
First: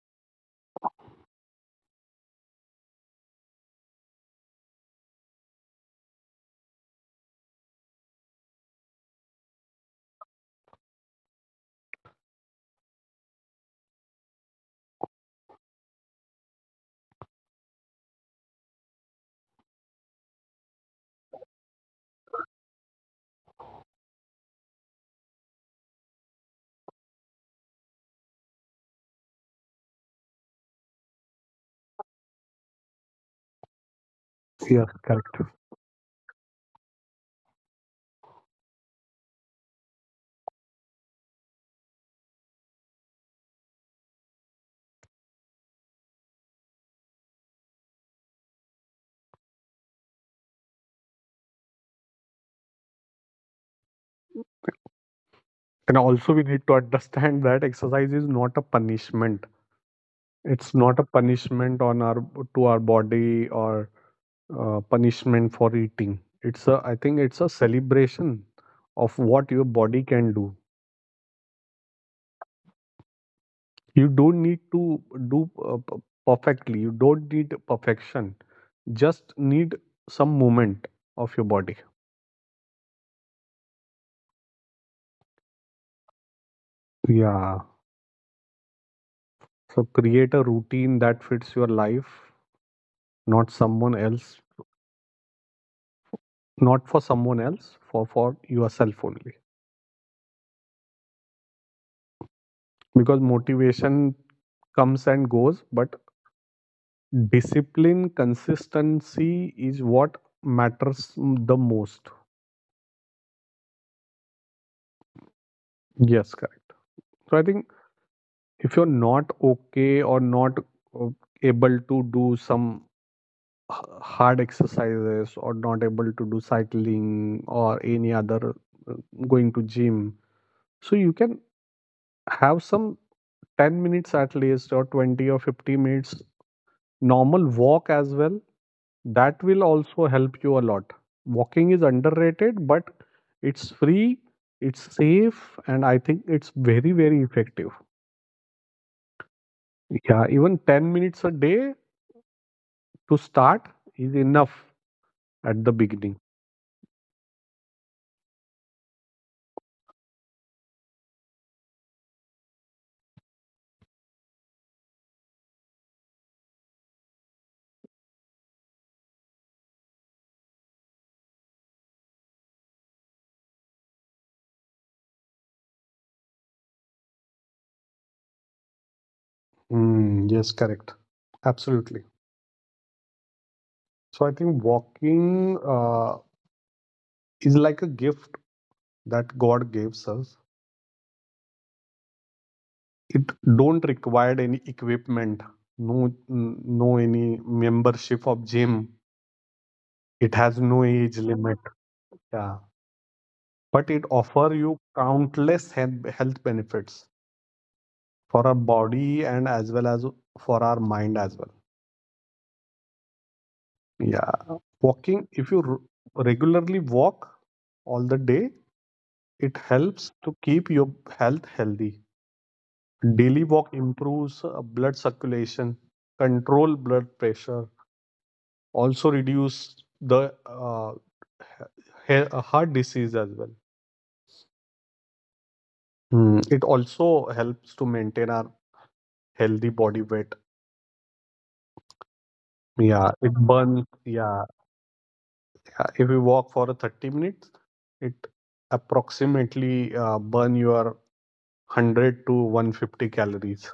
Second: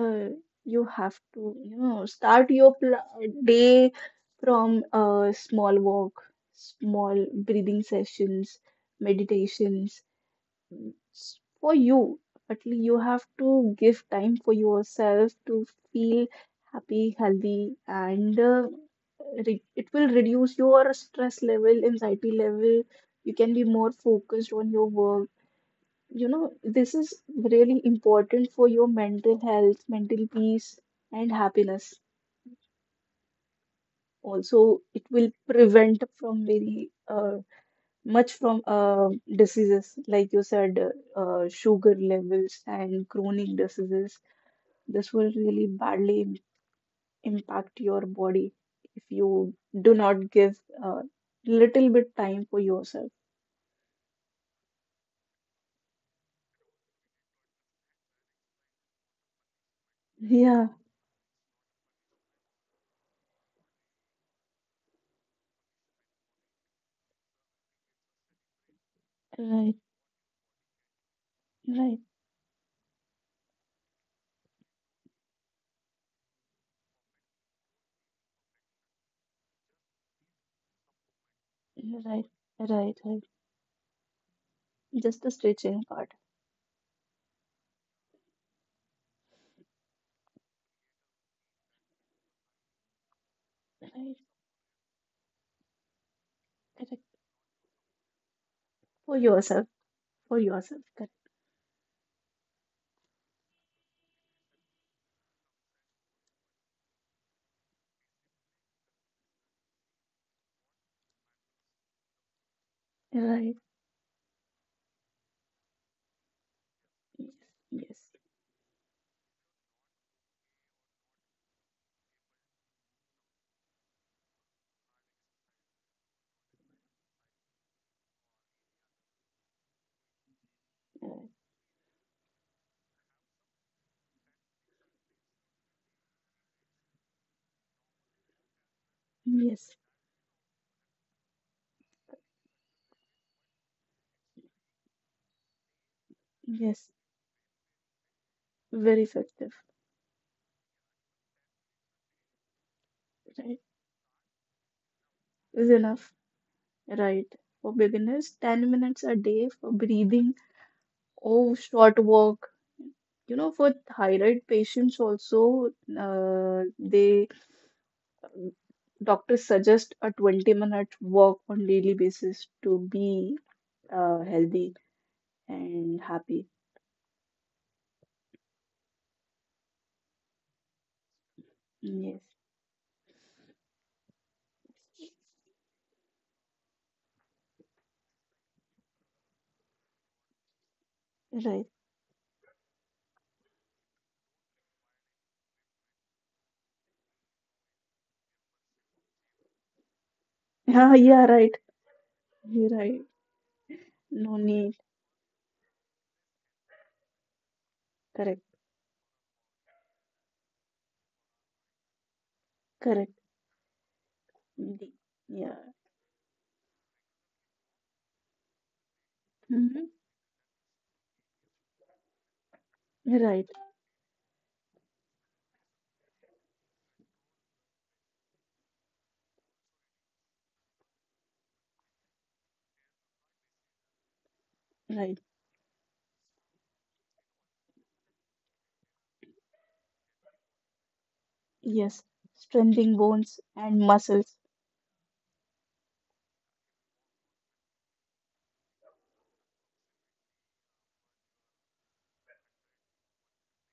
S1: uh, you have to, you know, start your pl- day from a small walk, small breathing sessions, meditations, s- for you, but you have to give time for yourself to feel happy, healthy, and uh, re- it will reduce your stress level, anxiety level. You can be more focused on your work. You know, this is really important for your mental health, mental peace, and happiness. Also,
S2: yes,
S1: it will
S2: correct.
S1: prevent from very uh, much from uh, diseases like you said, uh, uh, sugar levels and chronic diseases. This will really badly im- impact your body if you do not give a little bit time for yourself.
S2: And also, we need to understand that exercise is not a punishment.
S1: Yeah,
S2: It's not a punishment on our, to our body, or uh, punishment for eating. It's a, I think it's a celebration of what your
S1: right,
S2: body can do.
S1: right,
S2: You don't need to do uh, p- perfectly. You don't need perfection. Just need some movement of your body.
S1: right, right, right. Just the stretching part.
S2: Yeah. So create a routine that fits your life, not someone
S1: Right,
S2: else. Not for
S1: correct,
S2: someone else, for for yourself
S1: for
S2: only,
S1: yourself, for yourself, correct.
S2: because motivation comes and goes, but discipline consistency is what matters the most.
S1: Right,
S2: Yes, correct.
S1: yes,
S2: So I think,
S1: yes,
S2: if you're not okay or not uh, able to do some hard exercises or not able to do cycling or any other uh, going to gym, so you
S1: right.
S2: can have some ten minutes at least or twenty or fifty minutes normal walk as well. That will
S1: Yes,
S2: also help you a lot. Walking is underrated, but it's free, it's safe, and I think it's very
S1: yes,
S2: very effective.
S1: very effective.
S2: Yeah, even ten minutes a day to start
S1: Right,
S2: is enough at the
S1: is enough.
S2: beginning.
S1: Right. For beginners, ten minutes a day for breathing or short walk. You know, for thyroid patients also, uh, they doctors suggest a twenty minute walk on daily basis to be uh, healthy and happy.
S2: Mm, yes, correct. Absolutely.
S1: Yes.
S2: So I think walking uh, is like a gift that God gives us.
S1: Right.
S2: It don't require any equipment, no, no any membership of gym. It has no
S1: Yeah,
S2: age
S1: yeah,
S2: limit.
S1: right.
S2: Yeah.
S1: You're right.
S2: But it
S1: No
S2: offer you
S1: need.
S2: countless health health benefits
S1: Correct.
S2: for our body and as well as for our mind as well.
S1: Correct.
S2: Yeah.
S1: Indeed.
S2: Walking, if you
S1: Yeah.
S2: r- regularly walk all the day, it
S1: Hmm.
S2: helps to keep your health healthy. Daily
S1: Right.
S2: walk improves uh, blood circulation, control blood pressure, also reduce the uh, he- he- heart disease as well.
S1: Right.
S2: Hmm. It also helps to maintain our healthy body weight.
S1: Yes. Strengthening
S2: Yeah, it
S1: bones and
S2: burns.
S1: muscles.
S2: Yeah, yeah. If you walk for a thirty minutes, it approximately uh, burn your one hundred to one hundred fifty calories.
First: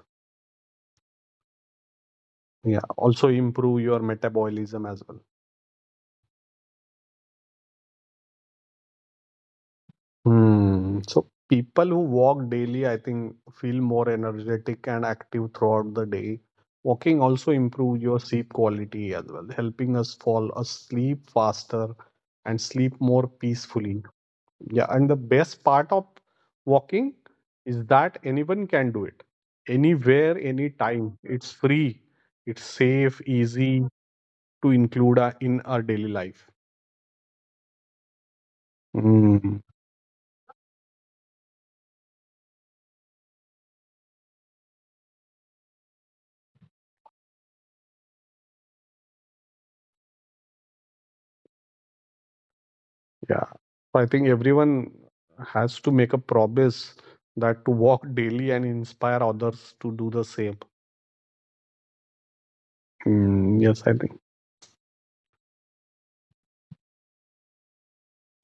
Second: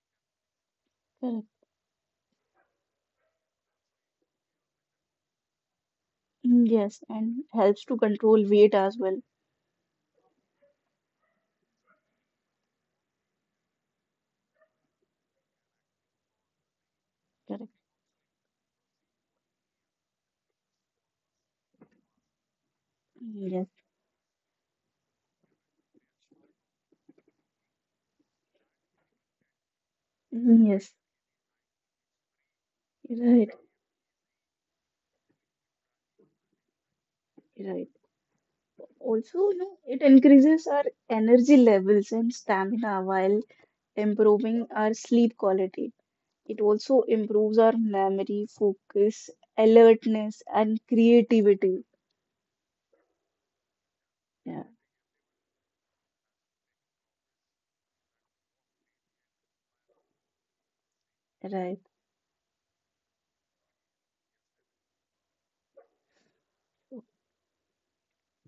S2: Yeah, also improve your metabolism as well.
S1: Mm, yes, and helps to control weight as well.
S2: Hmm. So people who walk daily, I think, feel more energetic and active throughout the day. Walking also
S1: Correct.
S2: improves your sleep quality as well, helping us fall asleep faster and sleep more
S1: Mm, yes.
S2: peacefully. Yeah, and the best part of walking is that anyone can do it anywhere,
S1: Mm, yes.
S2: anytime. It's free, it's safe,
S1: Right.
S2: easy to include uh, in our daily life.
S1: Right. Also, you
S2: Mm,
S1: know, it increases our energy levels and stamina while improving our sleep quality. It also improves our memory, focus, alertness, and creativity.
S2: yeah. So I think
S1: Yeah.
S2: everyone has to make a promise that to walk daily and inspire others to do the same.
S1: Right.
S2: Mm, yes, I think.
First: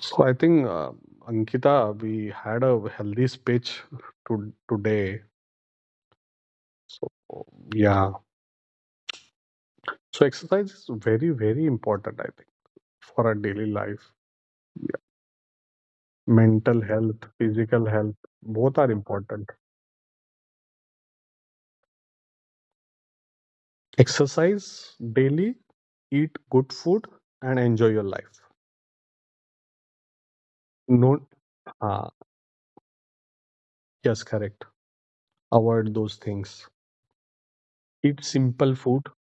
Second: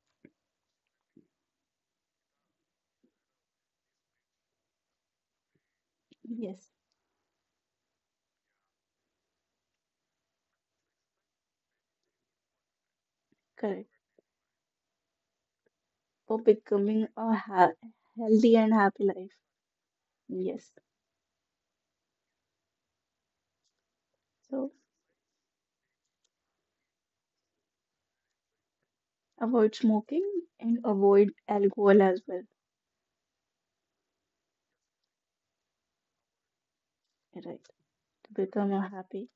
S2: So I think, uh, Ankita, we had a healthy speech to, today.
S1: Yes.
S2: So, yeah. So exercise is very, very important, I think, for our daily
S1: Correct.
S2: life.
S1: For
S2: Mental
S1: becoming
S2: health,
S1: a ha
S2: physical health,
S1: healthy and
S2: both are
S1: happy life.
S2: important.
S1: Yes. So
S2: Exercise daily, eat good food, and enjoy your life.
S1: avoid smoking and
S2: No,
S1: avoid alcohol
S2: uh,
S1: as well.
S2: yes, correct. Avoid those things.
S1: Right.
S2: Eat
S1: To become
S2: simple
S1: a
S2: food.
S1: happy.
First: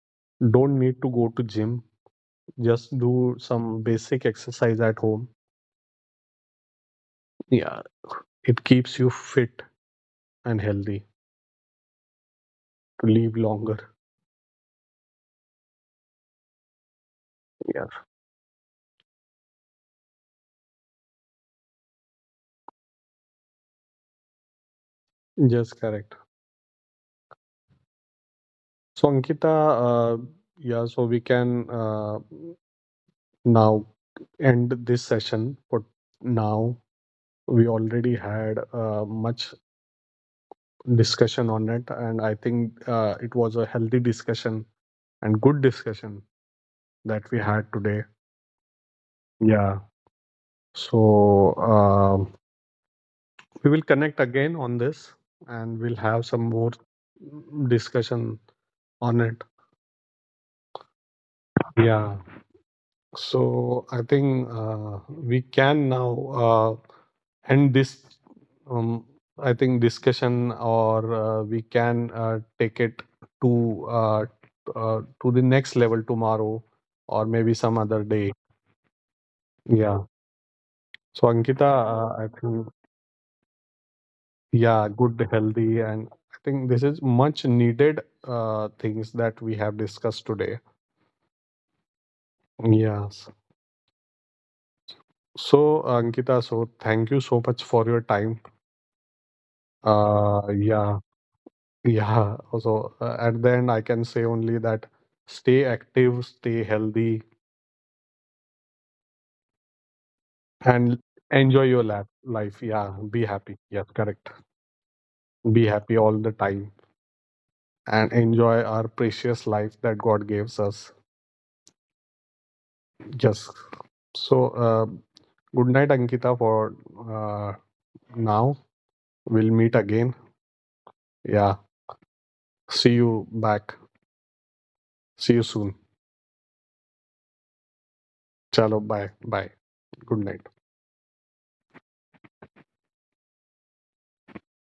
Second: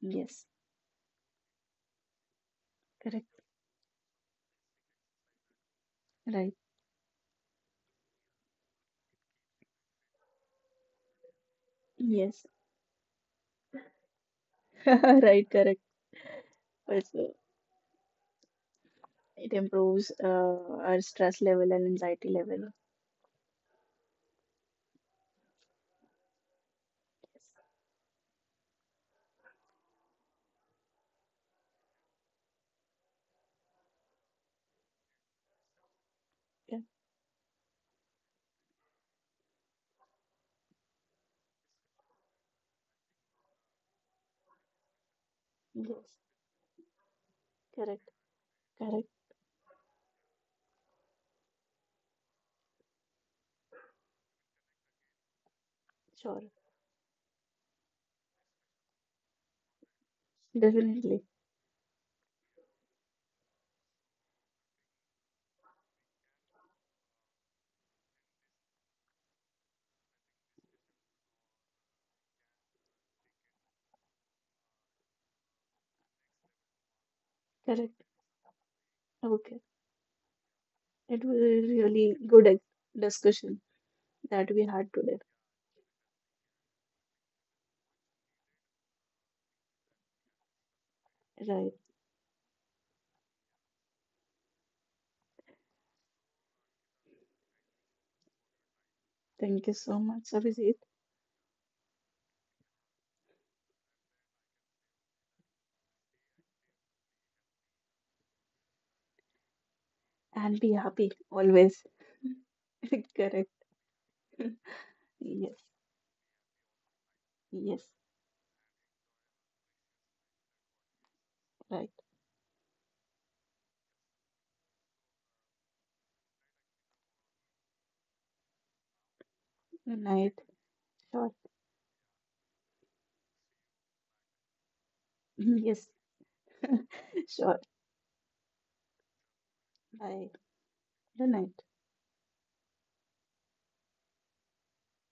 S1: Yes.
S2: Don't need to go to gym. Just do
S1: Correct.
S2: some basic exercise at home.
S1: Right.
S2: Yeah, it keeps you fit and healthy
S1: Yes.
S2: to live longer.
S1: Right. Correct. Also,
S2: Yeah,
S1: it improves uh, our stress level and anxiety level.
S2: just correct.
S1: Yes.
S2: So, Ankita, uh, yeah, so we can uh, now end this session for now.
S1: Yeah.
S2: We already had uh, much discussion on it, and I think uh, it was a healthy discussion and good
S1: Yes.
S2: discussion that we had today.
S1: Correct. Correct.
S2: Yeah. So, um, we will connect again on this and we'll have
S1: Sure.
S2: some more discussion on it.
S1: Definitely.
S2: Yeah. So I think uh, we can now uh, end this. Um, I think discussion, or uh, we can uh, take it to uh, uh, to the next level tomorrow, or maybe some
S1: Correct.
S2: other day.
S1: Okay.
S2: Yeah.
S1: It
S2: So
S1: was a
S2: Ankita,
S1: really
S2: uh, I
S1: good ex-
S2: think
S1: discussion that we
S2: yeah,
S1: had today.
S2: good, healthy, and I think this is much needed uh, things that we have discussed today.
S1: Right.
S2: Yes. So Ankita, so thank you so much for your time.
S1: Thank you so much,
S2: Uh,
S1: Abhijit.
S2: yeah. Yeah, also uh, at the end, I can say only that stay active, stay healthy,
S1: And be
S2: and
S1: happy
S2: enjoy
S1: always.
S2: your lap life. Yeah, be
S1: Correct.
S2: happy. Yes, correct.
S1: Yes.
S2: Be happy all the time
S1: Yes.
S2: and enjoy our precious life that God gives us.
S1: Right.
S2: Just so, uh, good night, Ankita, for uh, now. We'll meet
S1: Good
S2: again.
S1: night. Sure.
S2: Yeah, see you back. See you soon.
S1: Yes. Sure.
S2: Chalo, bye. Bye. Good
S1: Right.
S2: night.
S1: Good night.